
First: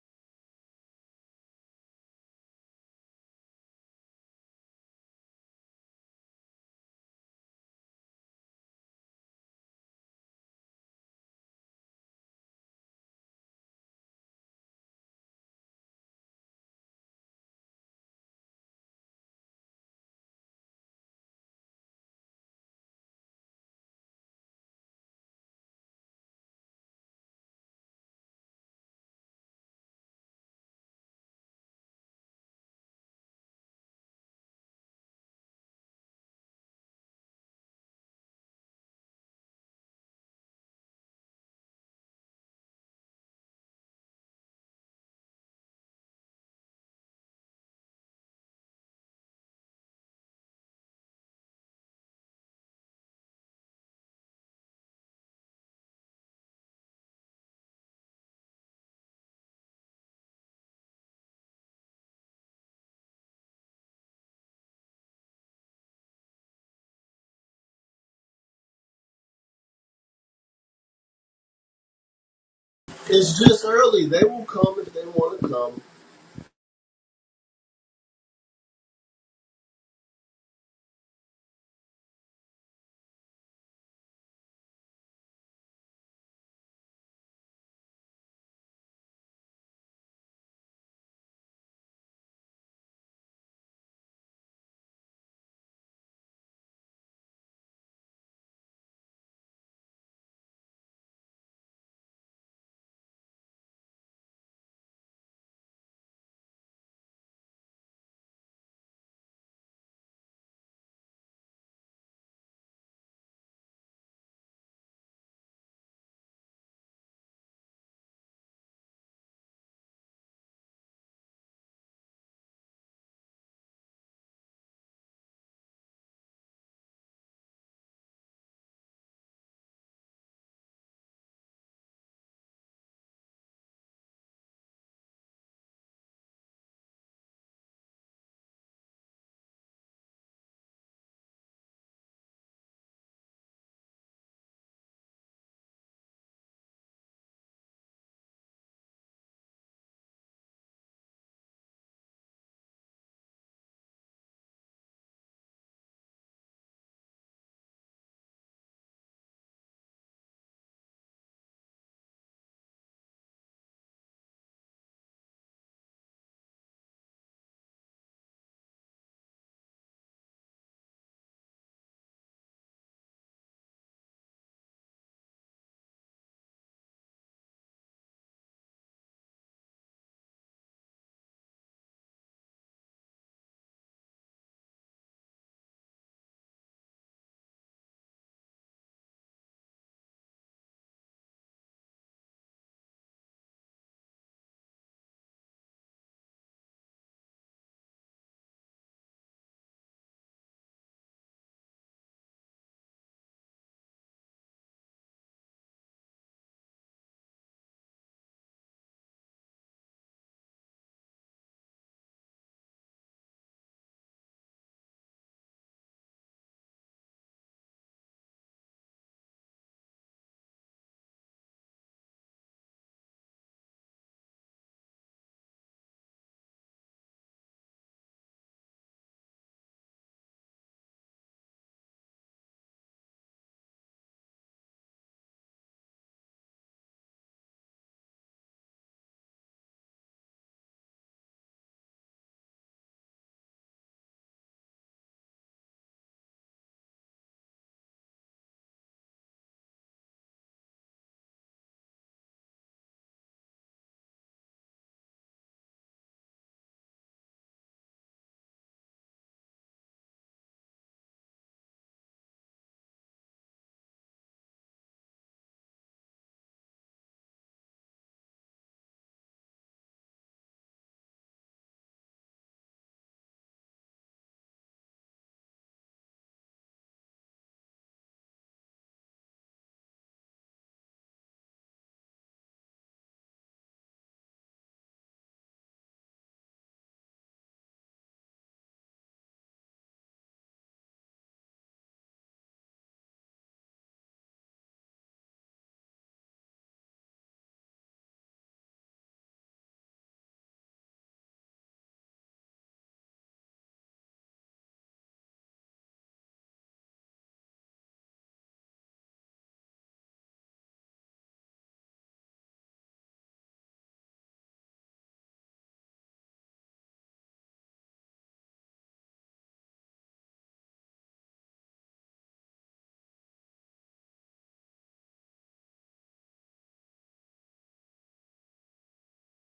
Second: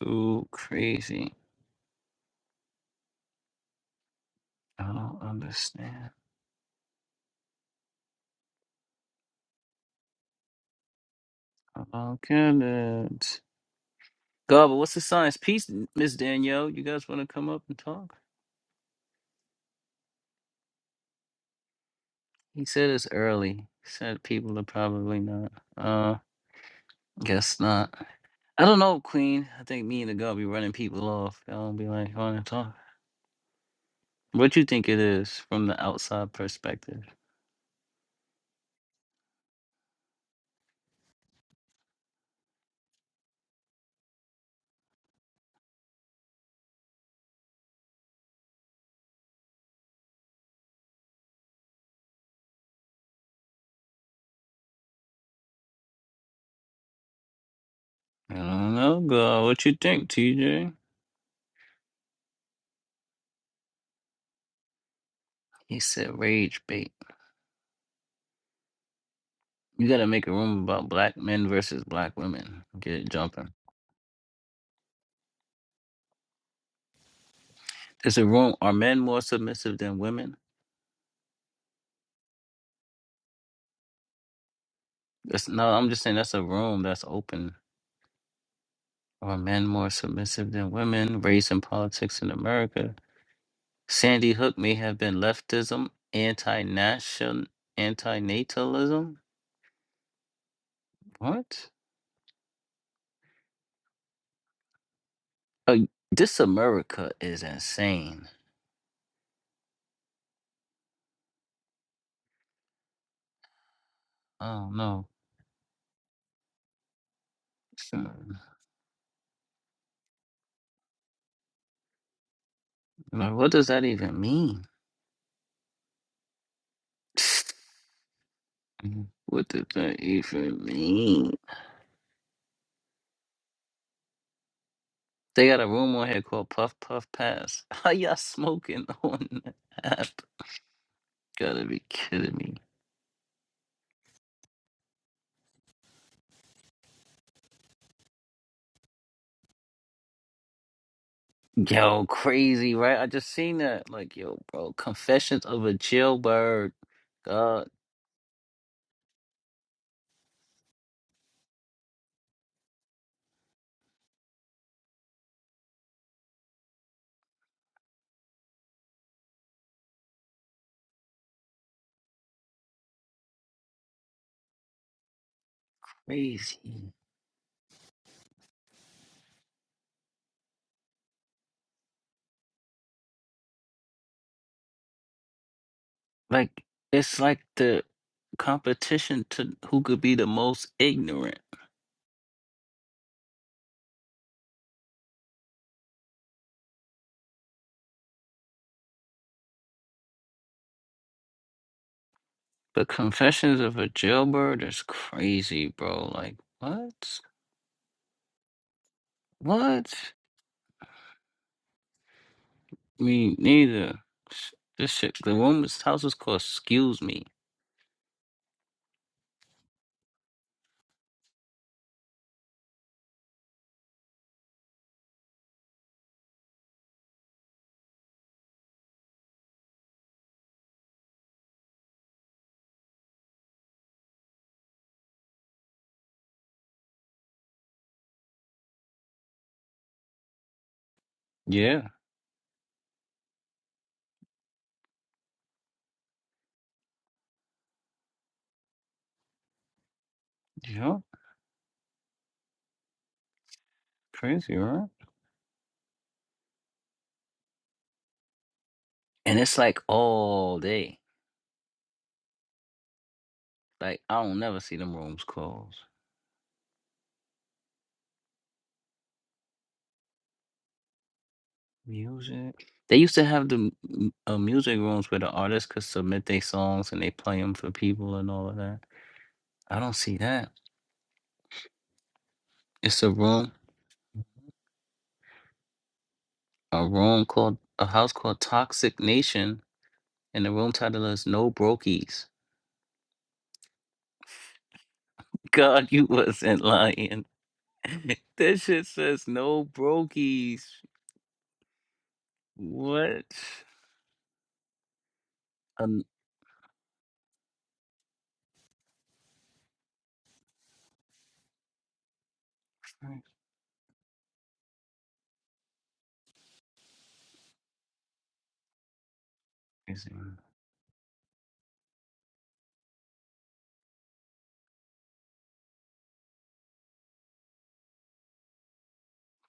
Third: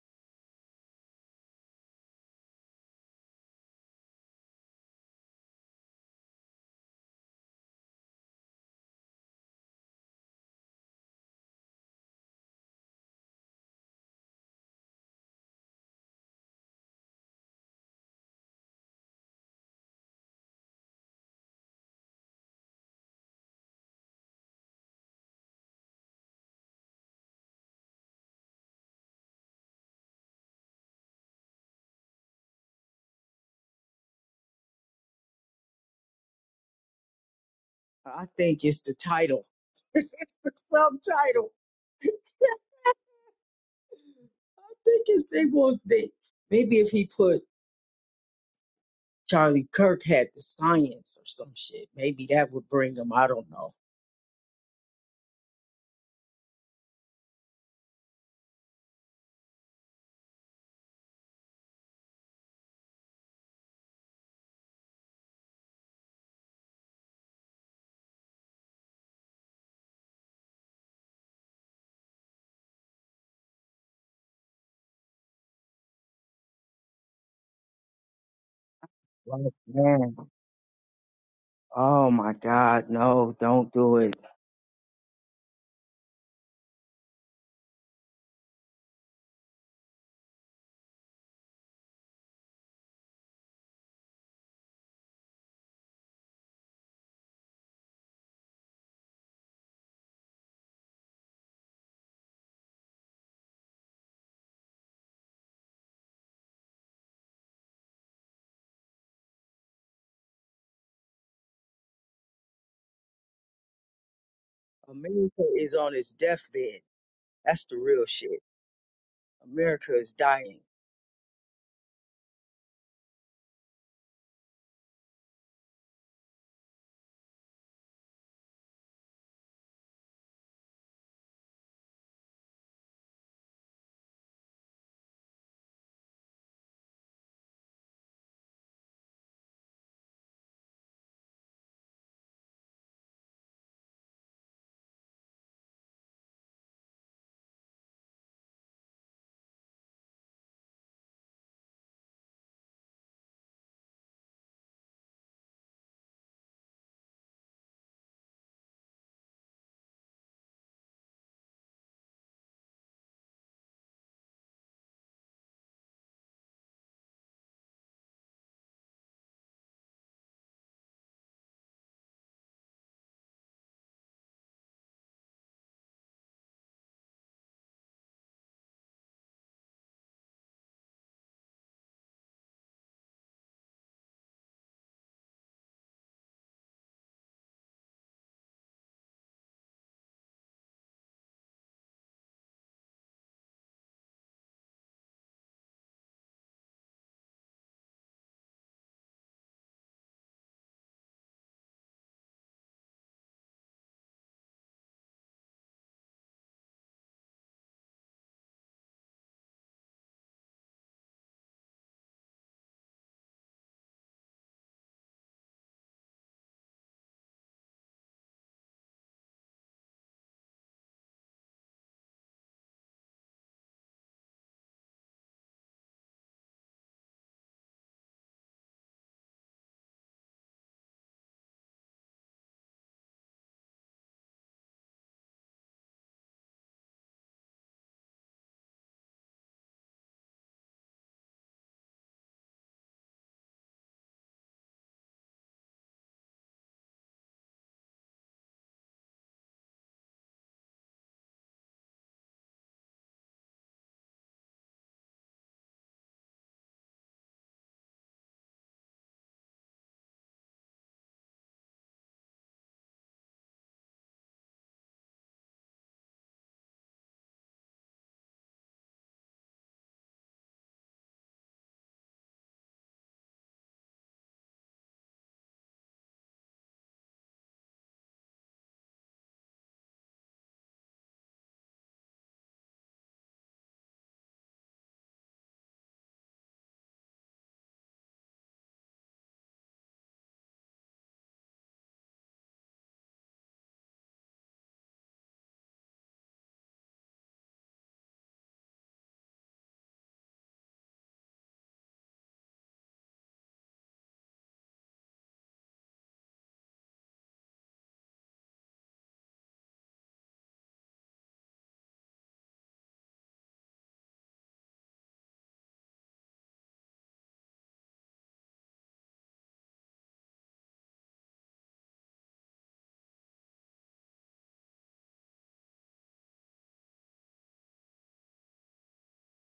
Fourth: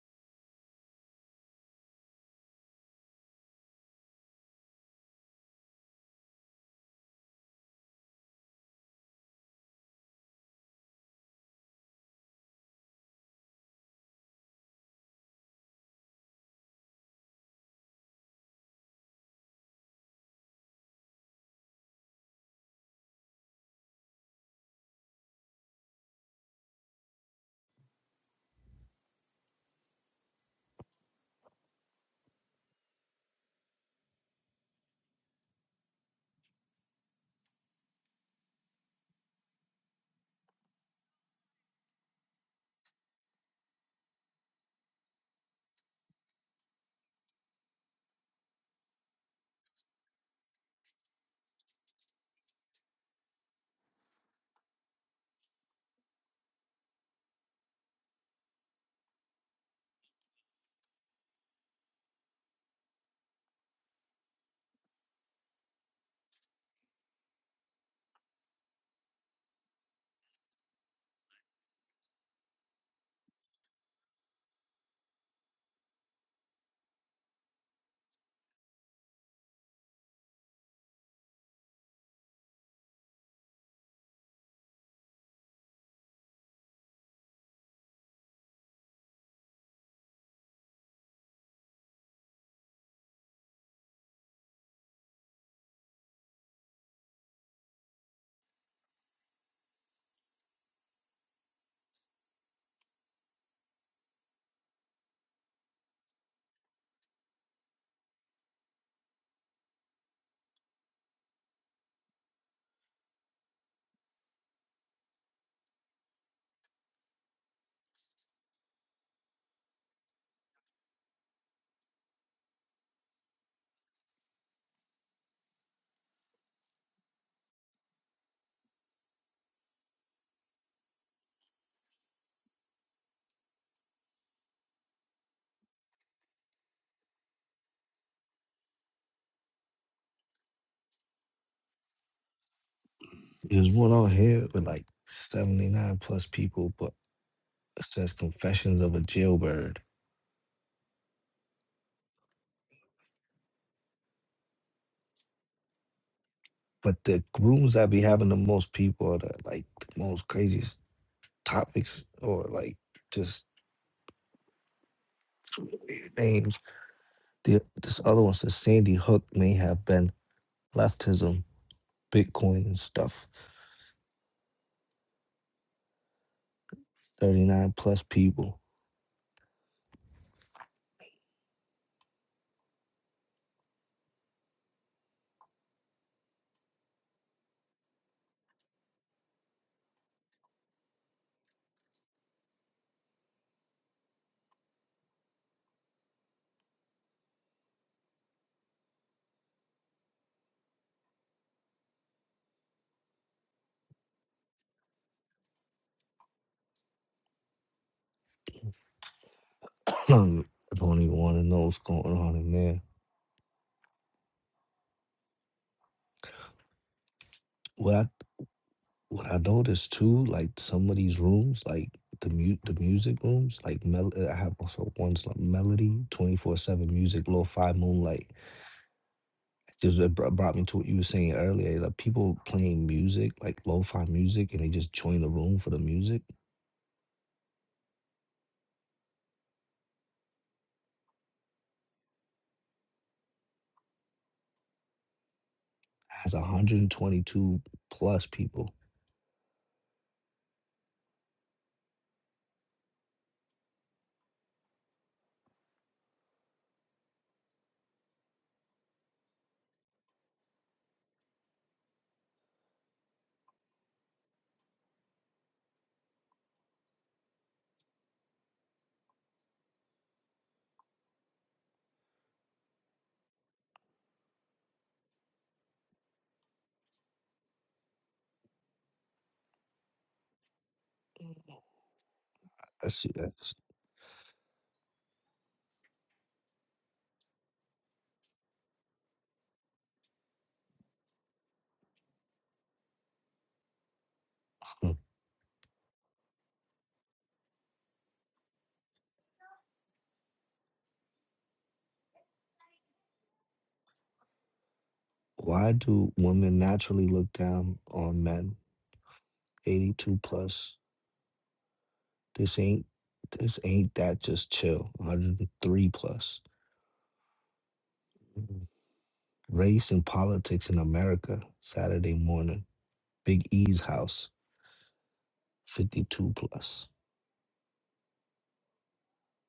[SPEAKER 2] Too crazy. I don't understand. about do God, but what's the science? Peace, Miss Danielle. You guys want to come up and talk? He said it's early. He said people are probably not. Uh, guess not. I don't know, Queen. I think me and the girl be running people off. Y'all be like, want to talk. What you think it is from the outside perspective?
[SPEAKER 3] I think it's the title. it's the subtitle. I think it's they want they maybe if he put Charlie Kirk had the science or some shit, maybe that would bring him. I don't know.
[SPEAKER 2] I don't know, girl. What you think, TJ? He said rage bait. You gotta make a room about black men versus black women. Get it
[SPEAKER 1] It's
[SPEAKER 2] jumping.
[SPEAKER 1] just early. They will come if they want to come.
[SPEAKER 2] There's a room. Are men more
[SPEAKER 3] Black
[SPEAKER 2] submissive than
[SPEAKER 3] man.
[SPEAKER 2] women?
[SPEAKER 3] Oh my God, no, don't do it.
[SPEAKER 2] That's, no, I'm just saying that's a room that's open. Are men more submissive than women? Race and politics in America. Sandy Hook may have been leftism, anti-nation, anti-natalism. What? Uh, this America is insane. Oh no.
[SPEAKER 3] America is on its deathbed. That's the real shit. America is dying.
[SPEAKER 2] Like, what does that even mean? What did that even mean? They got a room on here called Puff Puff Pass. How y'all smoking on the app? Gotta be kidding me.
[SPEAKER 4] There's one on here with like 79 plus people, but it says Confessions of a Jailbird.
[SPEAKER 2] Yo, crazy, right? I just seen that. Like, yo, bro, Confessions of a Jailbird.
[SPEAKER 4] But the
[SPEAKER 2] God.
[SPEAKER 4] rooms that be having the most people are the like the most craziest topics or like just weird names. The, this other one says Sandy Hook may have been leftism, Bitcoin and stuff.
[SPEAKER 2] crazy.
[SPEAKER 4] 39 plus people.
[SPEAKER 2] Like it's like the competition to who could be the most ignorant. But Confessions of a Jailbird is crazy, bro. Like what? What?
[SPEAKER 4] I don't even want to know what's going on in there.
[SPEAKER 2] Me neither. Sh- This shit. The room, house is called "Excuse Me."
[SPEAKER 4] What I What I noticed too, like some of these rooms, like the mute, the music rooms, like mel uh, I have also ones like Melody, 24/7 music, lo-fi moonlight. Just it br- brought me to what you were saying earlier, like people playing music, like lo-fi music, and they just join the room for the music.
[SPEAKER 2] Yeah,
[SPEAKER 4] Has 122 plus people.
[SPEAKER 2] yeah, crazy, right? And it's like all day. Like I don't never see them rooms close. Music. They used to have the m- uh, music rooms where the artists could submit their songs and they play them for people and all of that. I don't see that. It's
[SPEAKER 4] That's
[SPEAKER 2] a room,
[SPEAKER 4] that's
[SPEAKER 2] a room called a house called Toxic Nation, and the room title is No Brokies.
[SPEAKER 4] hmm.
[SPEAKER 2] God, you wasn't lying. that shit says No Brokies. What?
[SPEAKER 4] why
[SPEAKER 2] Um,
[SPEAKER 4] do women naturally look down on men? 82 plus. This ain't this ain't that just chill. 103 plus. Race and
[SPEAKER 2] crazy.
[SPEAKER 4] Politics in America, Saturday morning, Big E's house, 52 plus.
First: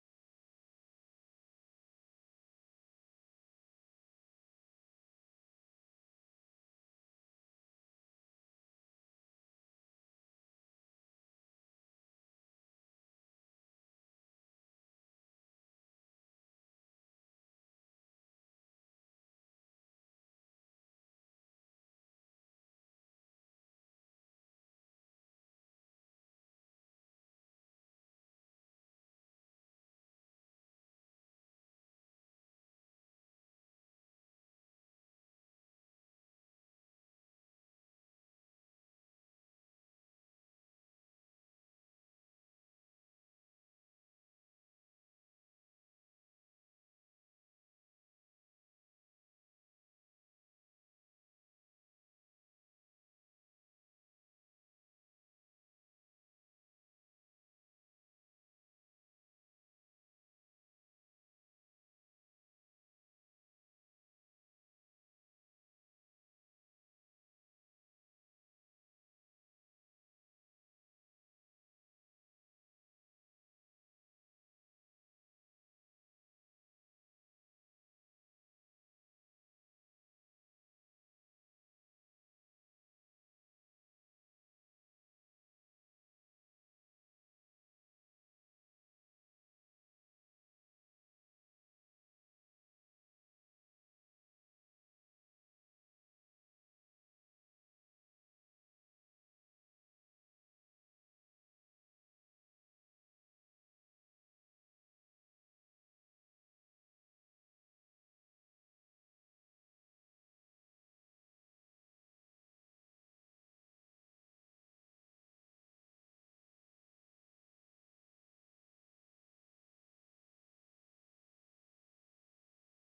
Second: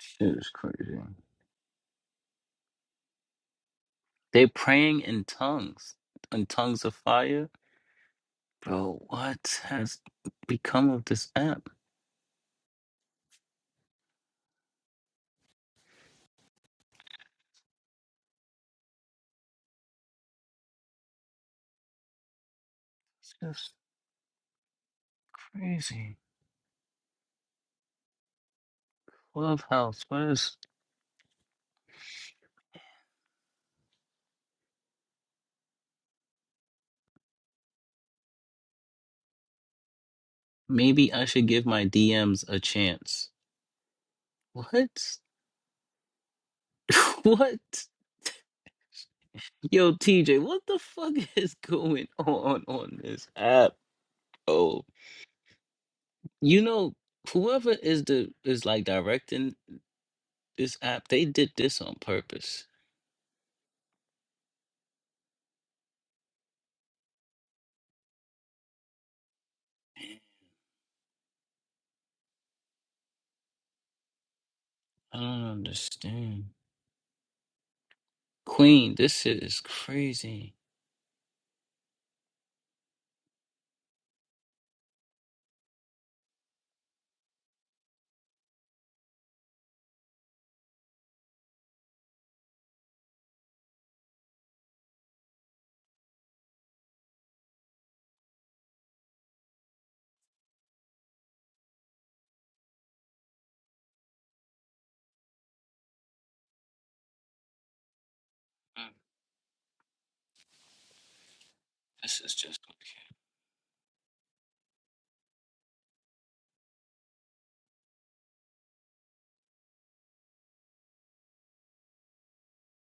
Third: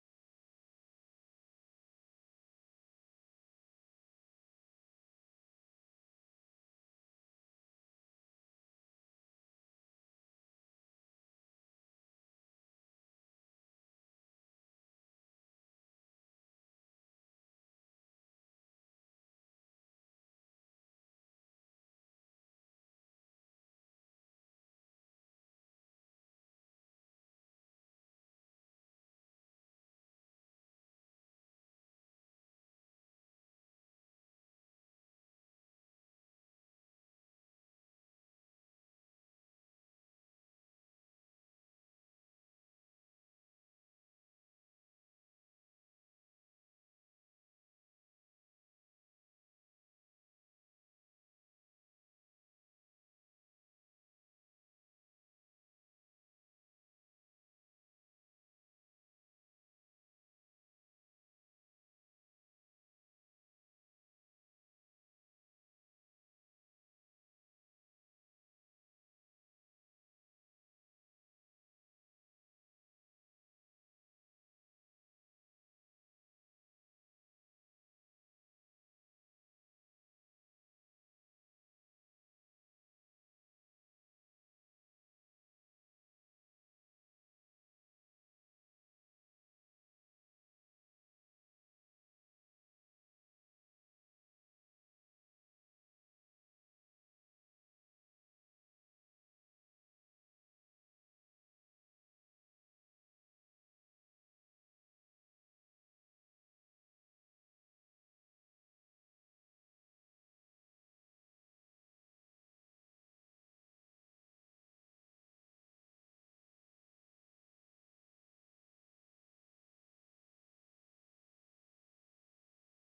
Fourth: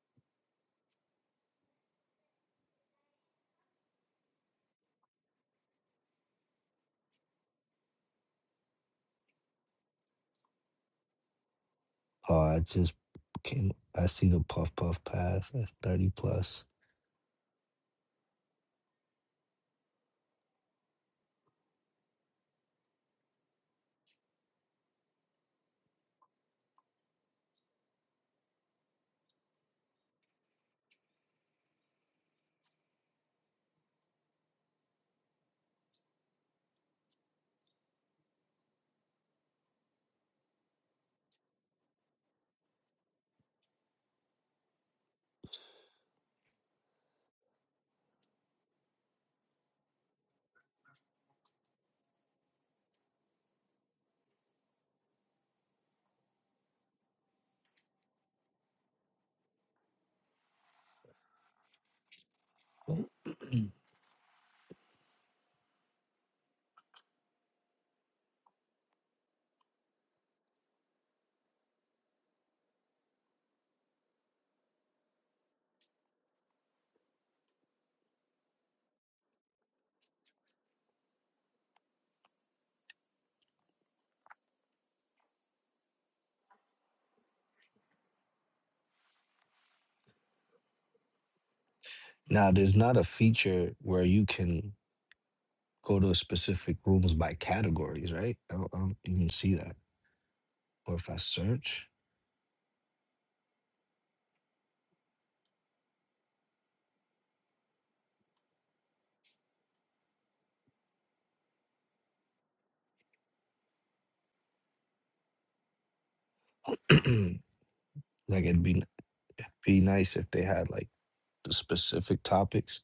[SPEAKER 2] Shit is crazy. They're praying in tongues, in tongues of fire. Bro, what has become of this app?
[SPEAKER 4] Oh, I just came, I see the Puff Puff Pass, that's 30 plus.
[SPEAKER 2] It's just crazy. Clubhouse, what is. Maybe I should give my DMs a chance. What? what? Yo, TJ, what the fuck is going on on this app? Oh, you know, whoever is the is like directing this app, they did this on purpose. I don't understand. Queen, this shit is crazy.
[SPEAKER 4] Now, there's not a feature where you can go to specific rooms by categories, right? I don't, I don't even see that. Or if I search,
[SPEAKER 2] Mm, This is just okay.
[SPEAKER 4] like it'd be, it'd be nice if they had like the specific topics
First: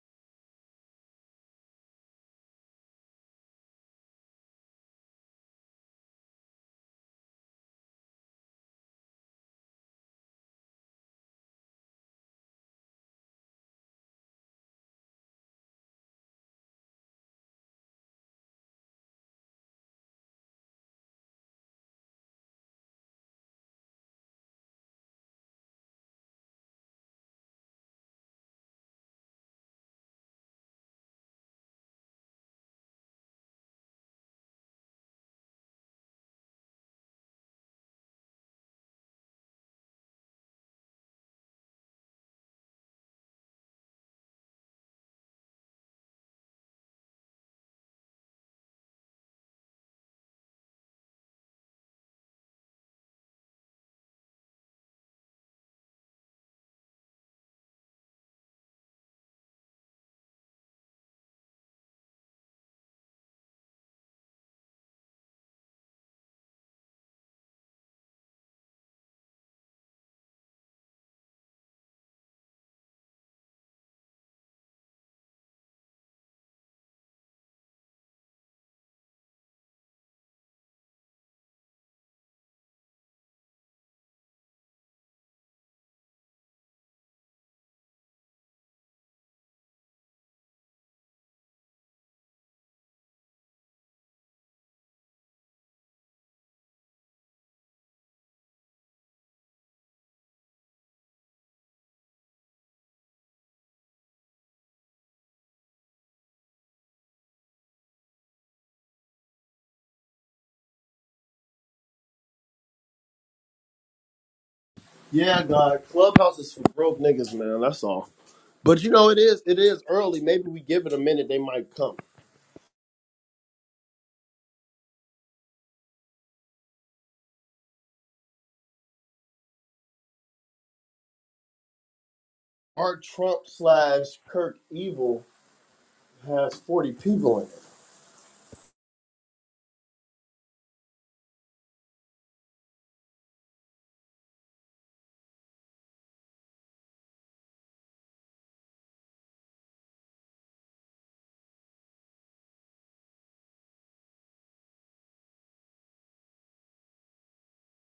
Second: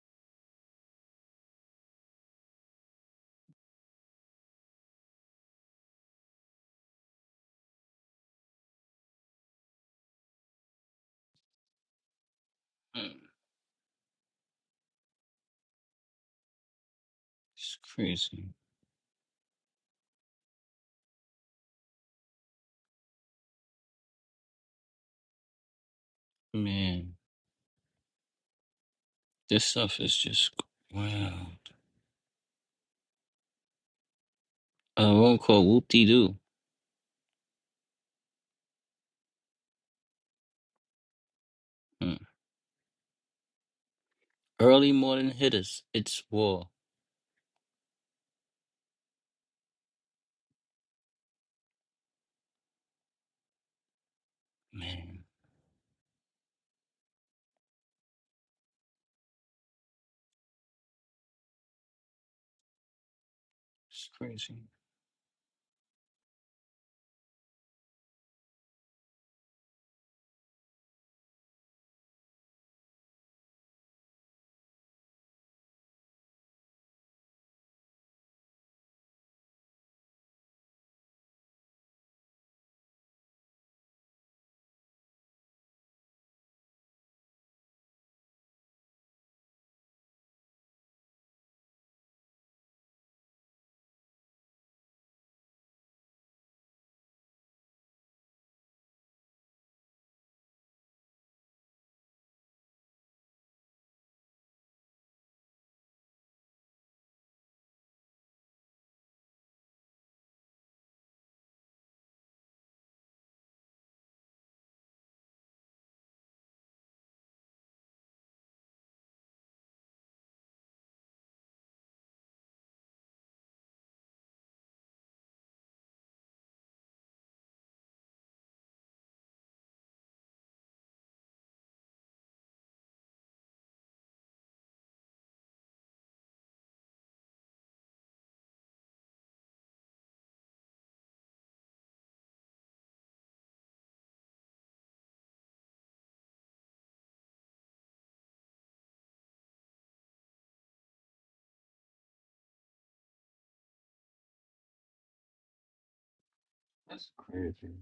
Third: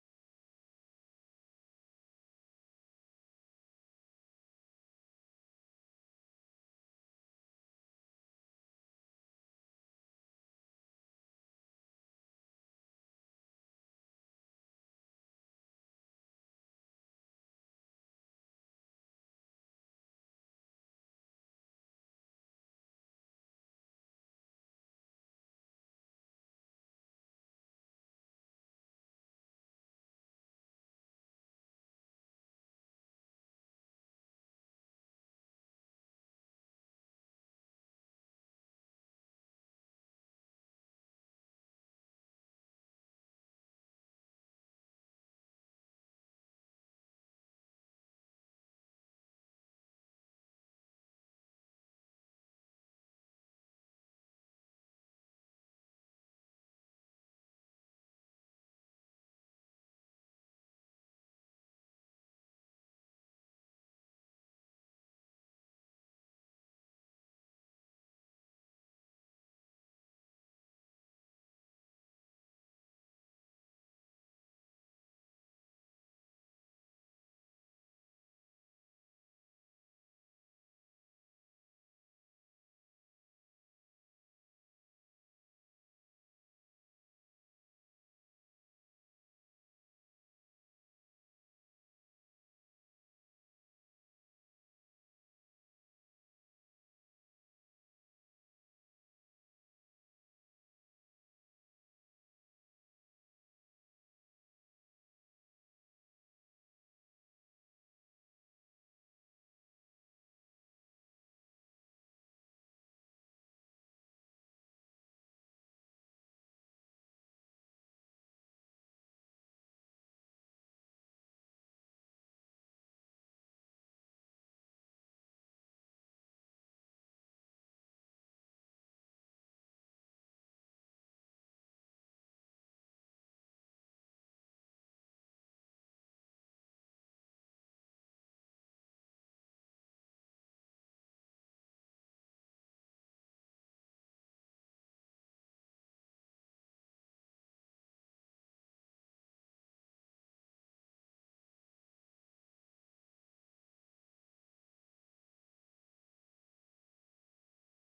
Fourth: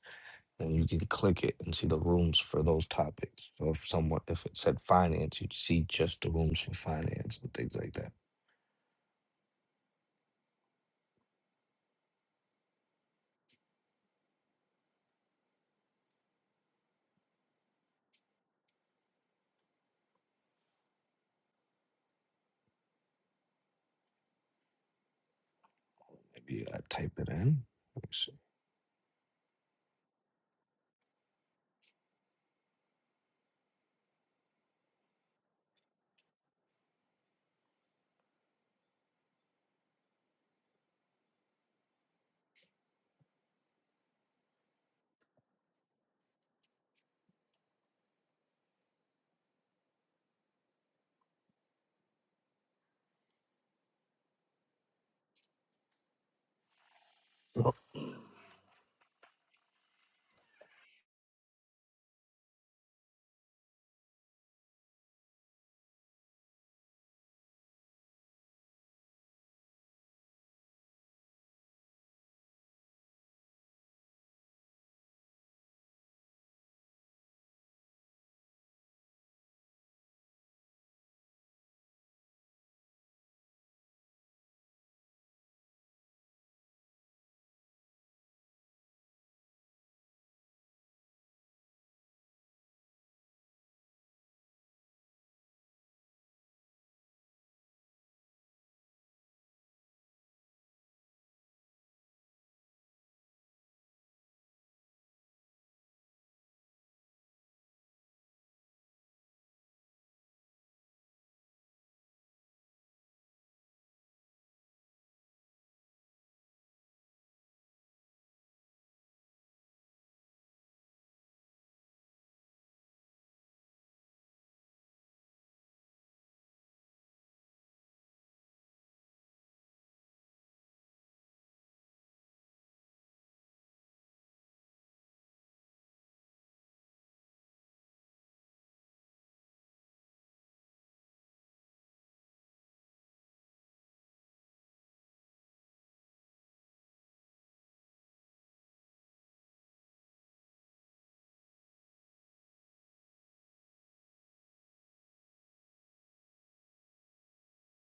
[SPEAKER 4] and you can click it and see the rooms for those topics. So if someone if it said finance, you'd see just the rooms for finance and things like that.
[SPEAKER 2] mm. It's crazy.
[SPEAKER 4] Maybe I type
[SPEAKER 2] Man,
[SPEAKER 4] it in. Let me see.
[SPEAKER 2] this stuff is just wow. A room called Whoop De Doo. Early morning hitters. It's war. Man, it's crazy.
[SPEAKER 1] Yeah, God. Clubhouse is for broke niggas, man. That's all. But you know, it is it is early. Maybe we give it a minute, they might come. Our Trump slash Kirk Evil has 40 people in it.
[SPEAKER 2] That's crazy.